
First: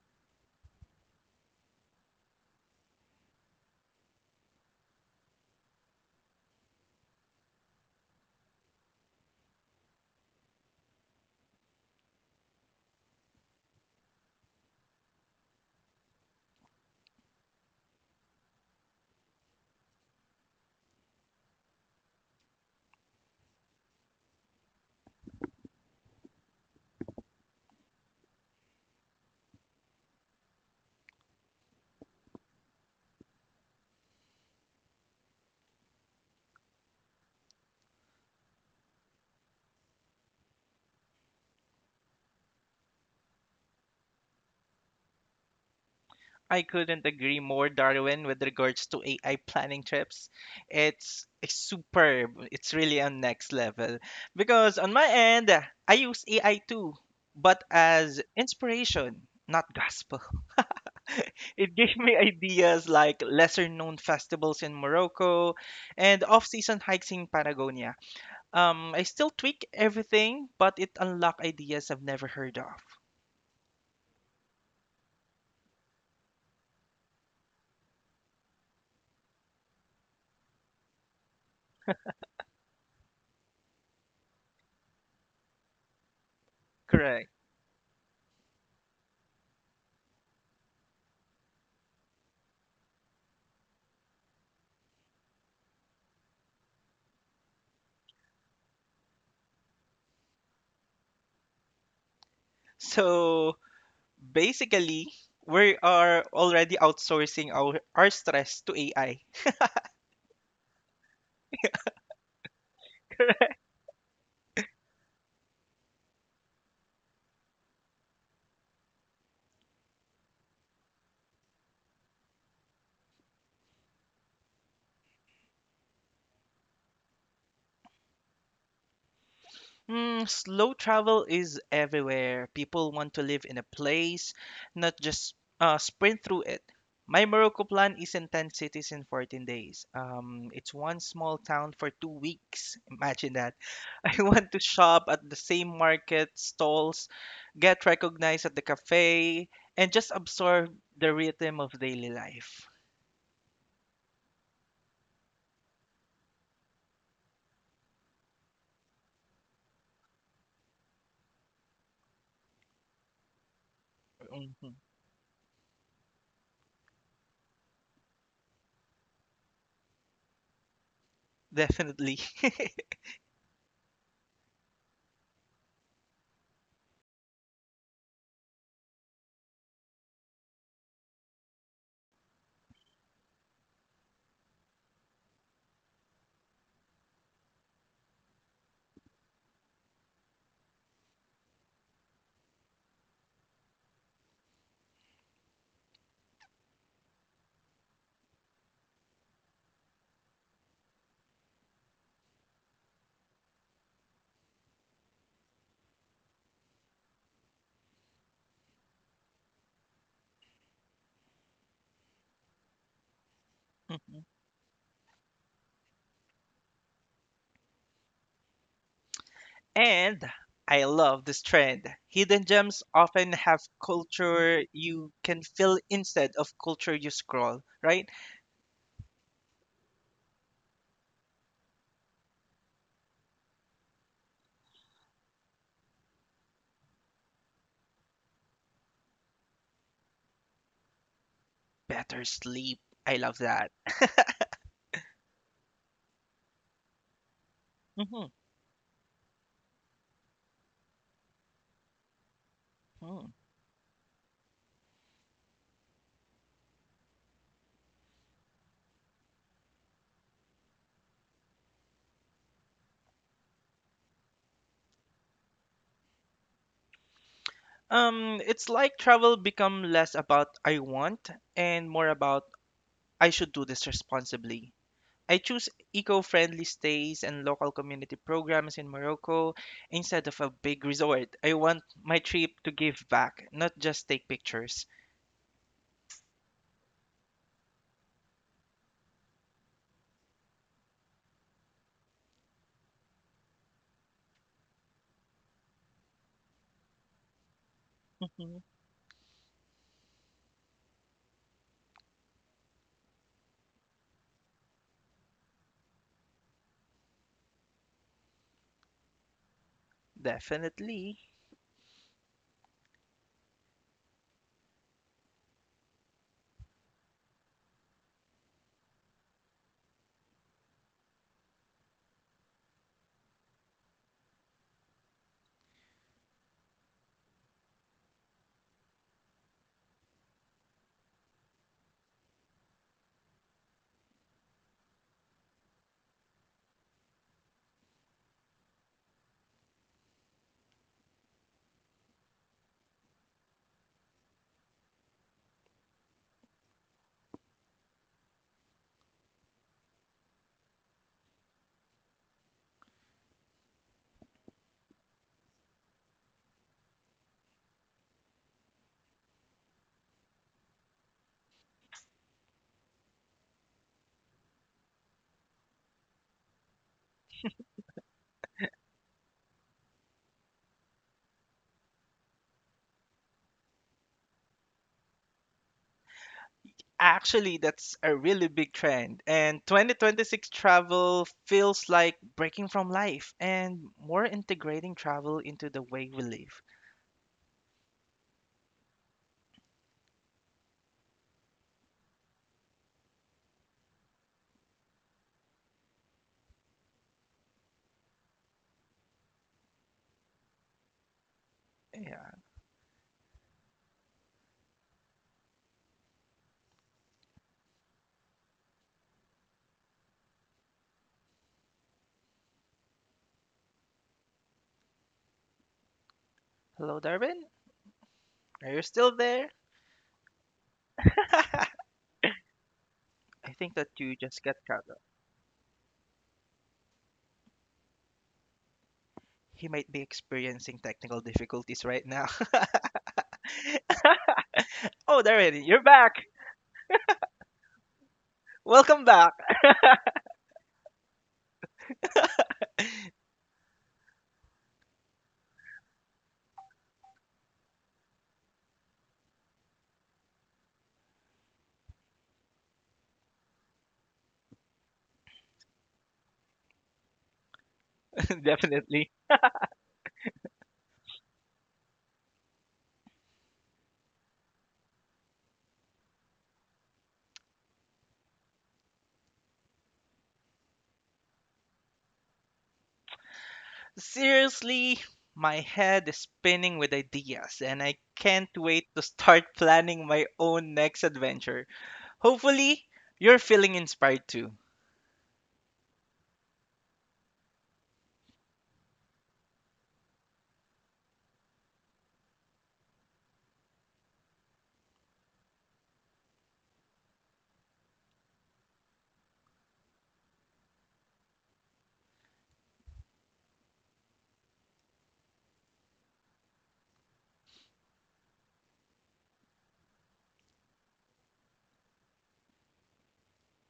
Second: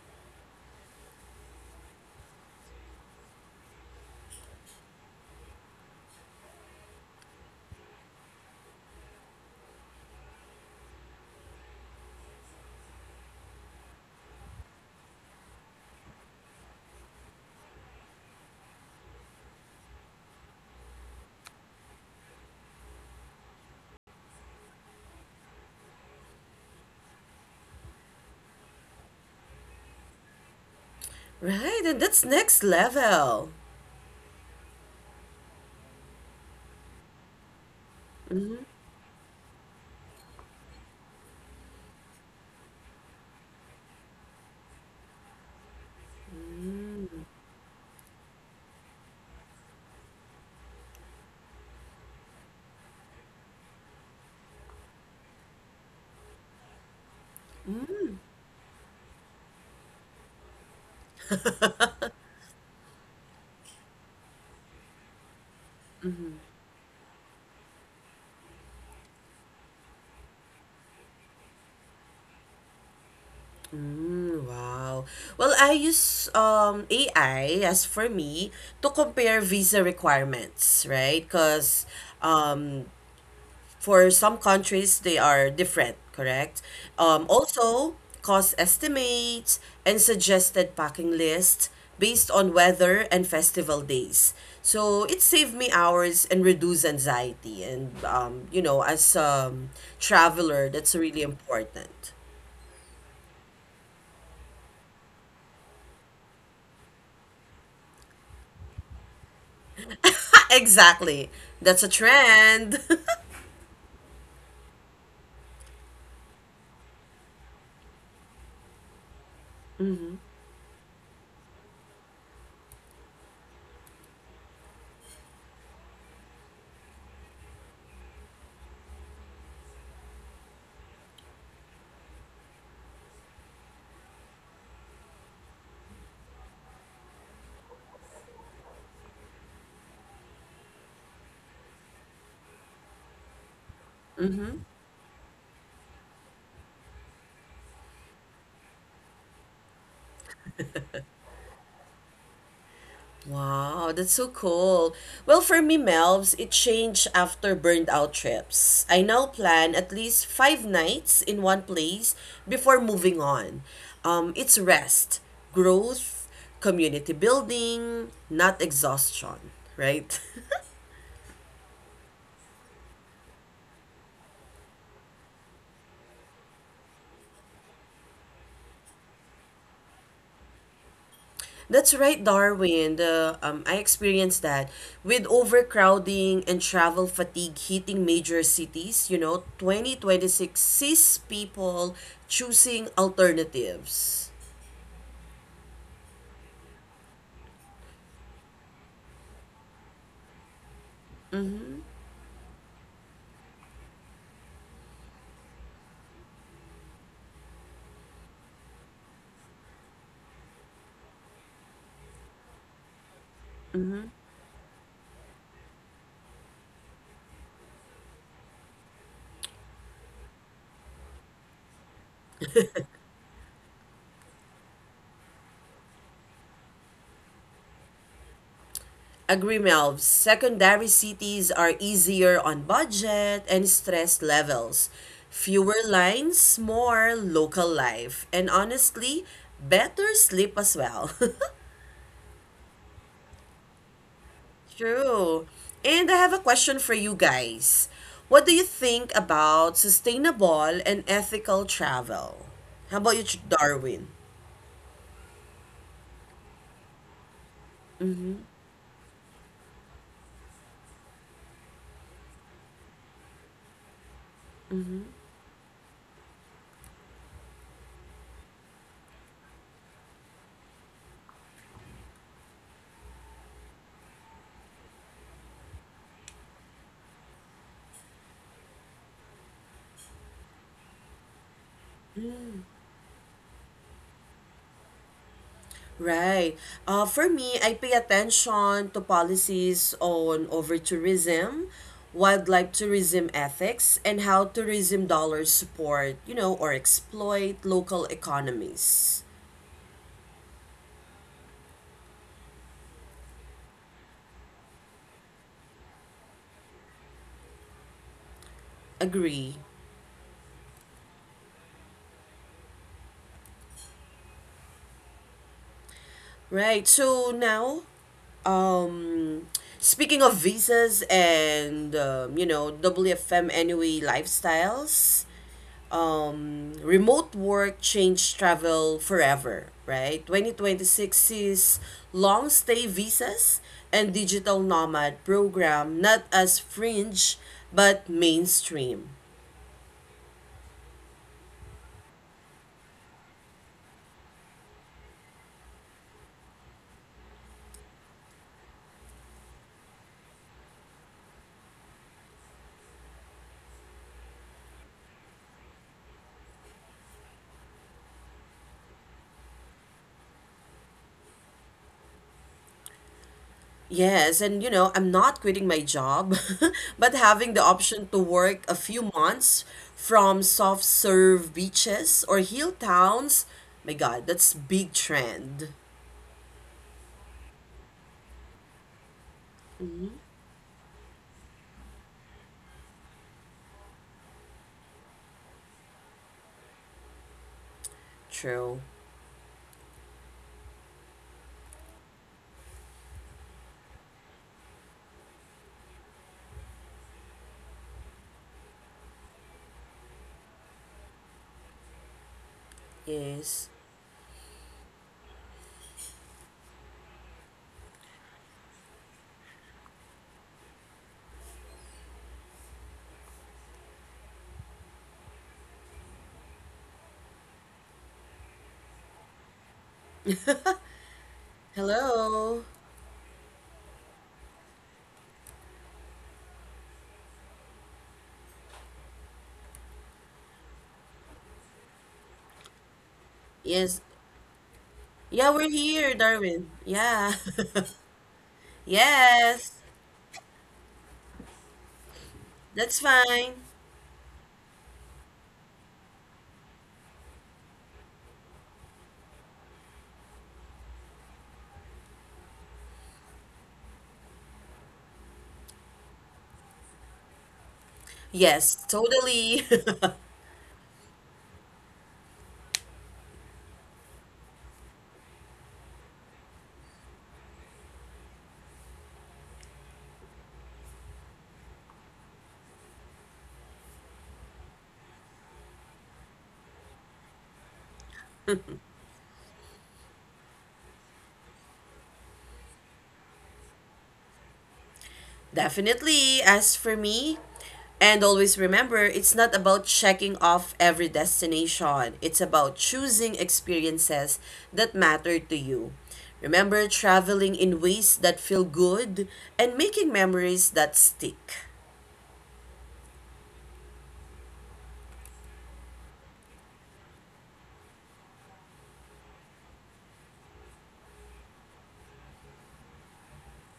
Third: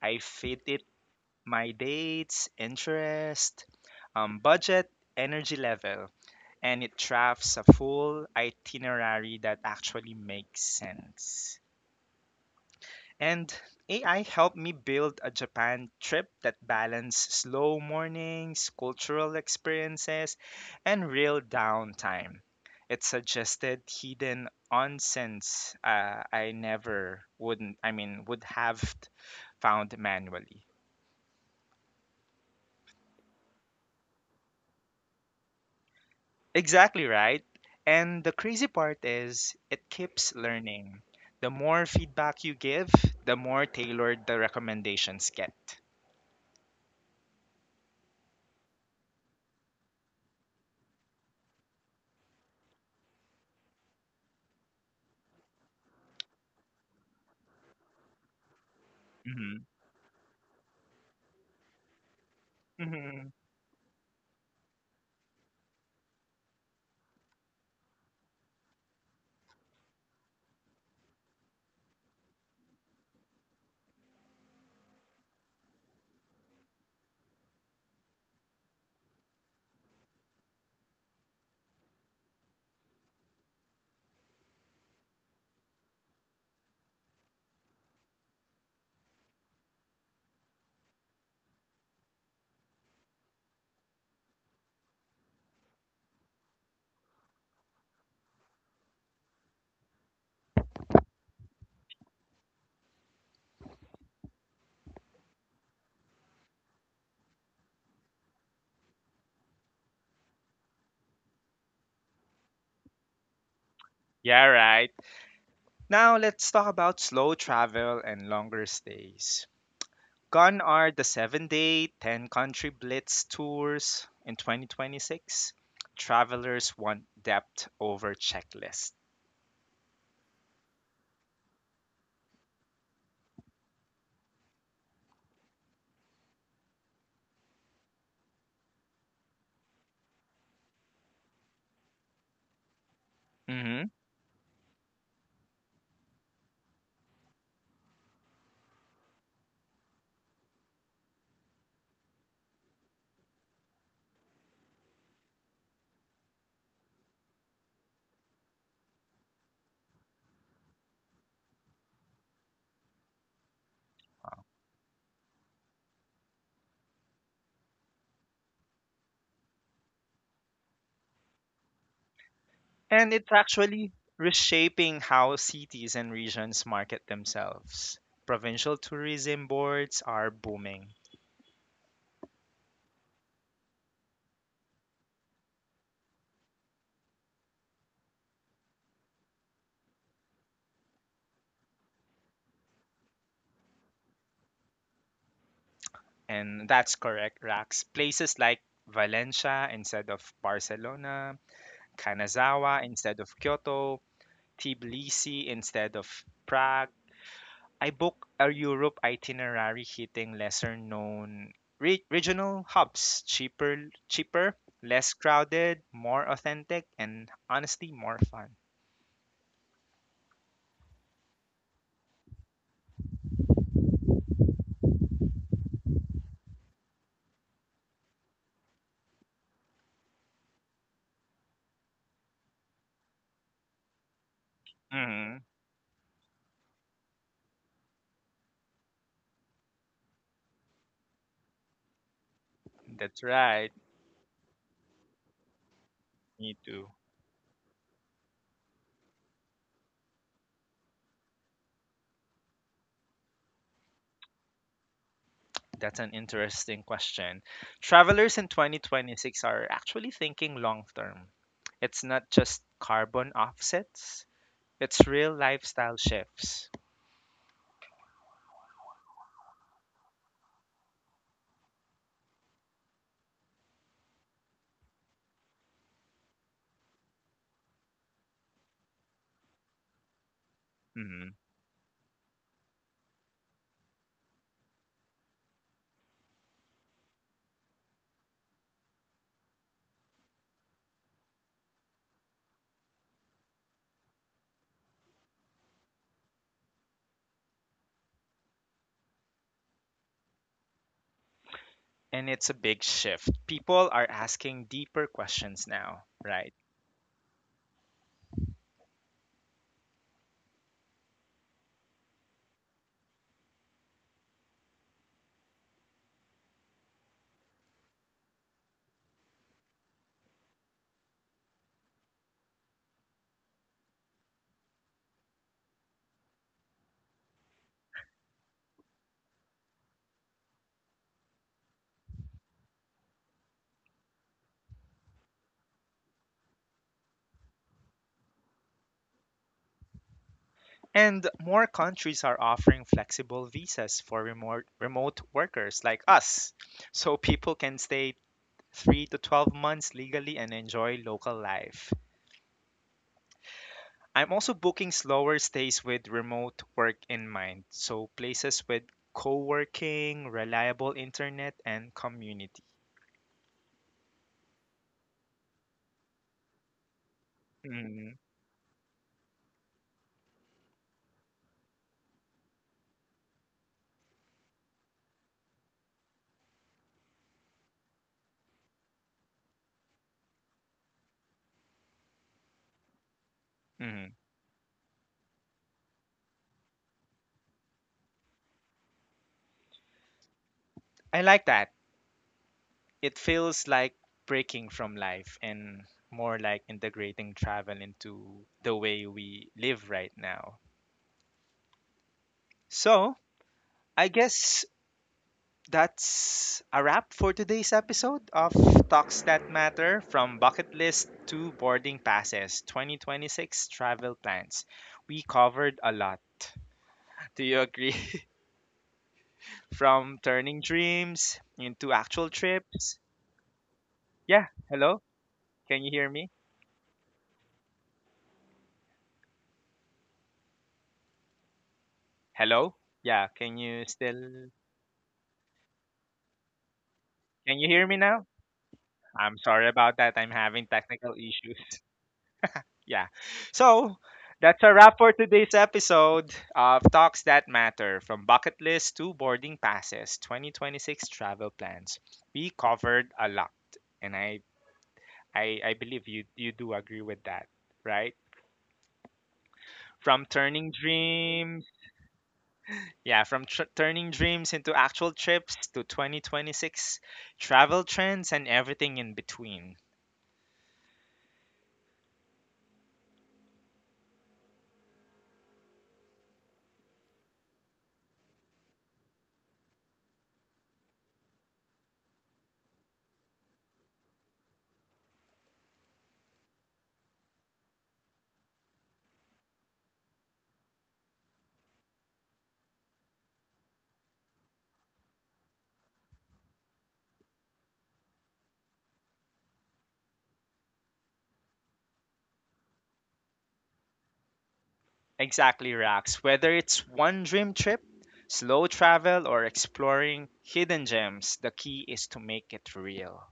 A: I fit it my dates, interest, um, budget, energy level, and it drafts a full itinerary that actually makes sense. And A I helped me build a Japan trip that balanced slow mornings, cultural experiences, and real downtime. It suggested hidden onsens, uh, I never wouldn't I mean would have found manually.
C: Right, and that's next level.
A: Exactly right. And the crazy part is it keeps learning. The more feedback you give, the more tailored the recommendations get.
B: I couldn't agree more, Darwin, with regards to A I planning trips. It's superb. It's really on next level. Because on my end, I use A I too, but as inspiration,
A: Hmm.
B: not gospel. [laughs] It gave me ideas like
A: Hmm.
B: lesser known festivals in Morocco and off season hikes in Patagonia. Um, I still tweak everything, but it unlocked ideas I've never heard of.
C: Mm, wow. Well, I use um A I as for me to compare visa requirements, right? Because um for some countries, they are different, correct? Um,
B: Correct.
C: also, cost estimates and suggested packing lists based on weather and festival days. So it saved me hours and reduced anxiety. And, um, you know, as a traveler, that's really important. [laughs]
B: So basically we are already outsourcing our, our stress to A I.
C: Exactly. That's a trend. [laughs]
A: Yeah, right. Now let's talk about slow travel and longer stays. Gone are the seven-day, ten-country blitz tours in twenty twenty-six. Travelers want depth over checklist.
B: Mm, slow travel is everywhere. People want to live in a place, not just uh, sprint through it. My Morocco plan isn't ten cities in fourteen days. Um, it's one small town for two weeks. Imagine that.
A: Hmm.
B: [laughs] I want to shop at the same market stalls, get recognized at the cafe, and just absorb the rhythm of daily life.
C: Wow, that's so cool. Well, for me, Melvs, it changed after burned out trips. I now plan at least five nights in one place before moving on. Um, it's
B: Mm-hmm.
C: rest, growth, community building, not exhaustion, right? [laughs]
B: Definitely.
A: And it's actually reshaping how cities and regions market themselves. Provincial tourism boards are booming.
C: That's right, Darwin. The um, I experienced that with overcrowding and travel fatigue hitting major cities. You know, twenty twenty six sees people choosing alternatives.
A: And that's correct, Rax. Places like Valencia instead of Barcelona, Kanazawa instead of Kyoto, Tbilisi instead of Prague. I booked a Europe itinerary hitting lesser known re- regional hubs, cheaper,
B: [laughs]
A: cheaper, less crowded, more authentic, and honestly more fun.
B: And I love this trend. Hidden gems often have culture you can feel instead of culture you scroll, right?
C: Agree, Melv. Secondary cities are easier on budget and stress levels.
A: Hmm.
C: Fewer lines, more local life, and honestly, better sleep as well. [laughs]
B: Better sleep. I
A: That's
B: love
A: right.
B: that. [laughs]
C: True. And I have a
A: Me
C: question for
A: too.
C: you guys.
B: Mhm.
C: What do you think about sustainable and ethical travel? How about you, Ch-
B: Mhm.
C: Darwin?
A: That's an interesting question. Travelers in twenty twenty-six are actually thinking long term. It's not just carbon offsets, it's real lifestyle shifts.
B: Um, it's like travel become less about I want and more about I should do this responsibly. I choose eco-friendly stays and local community programs in Morocco instead of a big resort. I want my trip to give back, not just take pictures.
C: Right. Uh, for me, I pay attention to policies on over tourism, wildlife tourism ethics, and how tourism dollars support, you know, or exploit local
B: Mhm.
C: economies.
A: And it's a big shift. People are asking deeper questions now, right?
C: Agree.
B: Definitely.
C: Right. So now, um, speaking of visas and um, you know W F M anyway lifestyles, um, remote work changed travel forever. Right. Twenty twenty six sees long stay visas and digital nomad program not as fringe but mainstream.
A: And more countries are offering flexible visas for remote remote workers like us, so people can stay three to twelve months legally and enjoy local life. I'm also booking slower stays with remote work in mind, so places with co-working, reliable internet and community.
C: Yes, and you know, I'm not quitting my job, [laughs] but having the option to
A: Mhm,
C: work a few months from soft serve beaches or hill towns. My God, that's big trend.
B: Actually, that's a really big trend. And twenty twenty-six travel feels like breaking from life and more
A: mhm.
B: integrating travel into the way we live.
C: True.
A: I like that. It feels like breaking from life and more like integrating travel into the way we live right now.
B: Yeah.
C: Yes.
A: So, I guess that's a wrap for today's episode of Talks That Matter, from Bucket List to Boarding Passes, twenty twenty-six travel plans. We covered a lot.
B: Hello, Darwin.
A: [laughs] Do you agree? [laughs]
B: Are you still there?
A: From turning dreams
B: [laughs]
A: into actual
C: Hello.
A: trips.
B: I think that you just
A: Yeah,
B: got cut off.
A: hello? Can you hear me?
B: He might be experiencing technical difficulties right now. [laughs]
A: Hello? Yeah, can you
C: Yes.
A: still?
B: [laughs] Oh,
C: Yeah,
B: there it
C: we're
B: is. You're
C: here,
B: back.
C: Darwin. Yeah.
A: Can you hear me
C: [laughs]
A: now?
B: Welcome back.
A: I'm
C: Yes.
A: sorry about that. I'm having technical issues. [laughs]
C: That's
A: Yeah.
C: fine.
A: So that's a wrap for today's episode of Talks That Matter, from bucket list to boarding passes, twenty twenty-six travel plans. We covered a lot, and I, I, I believe you, you do agree with that, right?
B: [laughs]
C: Yes,
B: Definitely.
C: totally. [laughs]
A: From turning dreams, yeah, from tr- turning dreams into actual trips, to twenty twenty-six travel trends and everything in between.
B: Seriously, my head is spinning with ideas, and I can't wait to start planning my own next adventure. Hopefully, you're feeling inspired too.
C: Definitely. As for me, and always remember, it's not about checking off every destination. It's about choosing experiences that matter to you. Remember traveling in ways that feel good and making memories that stick.
A: Exactly, Rax. Whether it's one dream trip, slow travel, or exploring hidden gems, the key is to make it real.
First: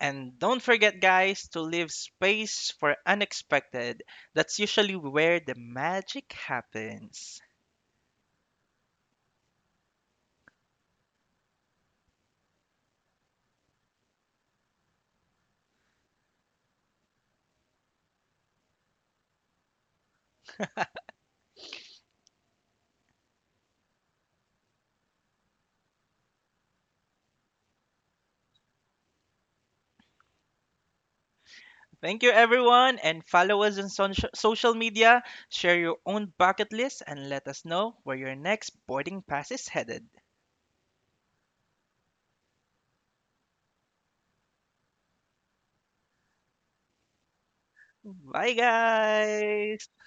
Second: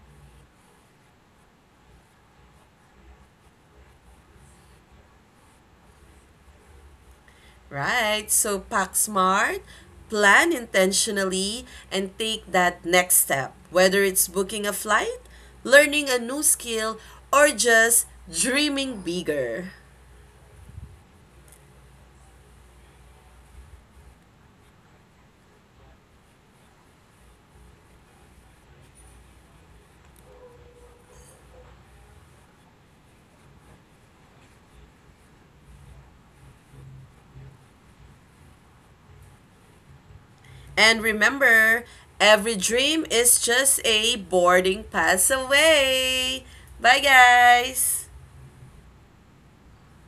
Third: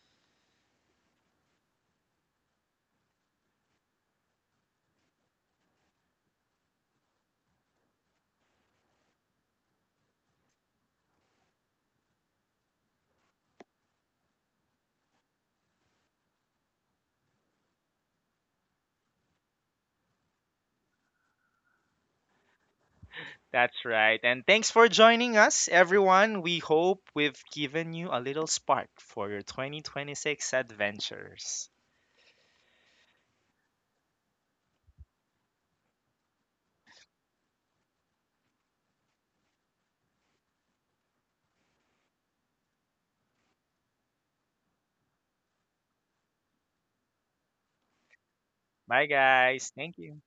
B: And don't forget, guys, to leave space for unexpected. That's usually where the magic happens.
C: Right? So pack smart, plan intentionally, and take that next step. Whether it's booking a flight, learning a new skill, or just dreaming bigger.
A: That's right. And thanks for joining us, everyone. We hope we've given you a little spark for your twenty twenty-six adventures.
B: Thank you, everyone, and follow us on soc- social media. Share your own bucket list and let us know where your next boarding pass is headed.
C: And remember, every dream is just a boarding pass away. Bye, guys.
B: Bye,
A: Bye, guys. Thank
B: guys!
A: you.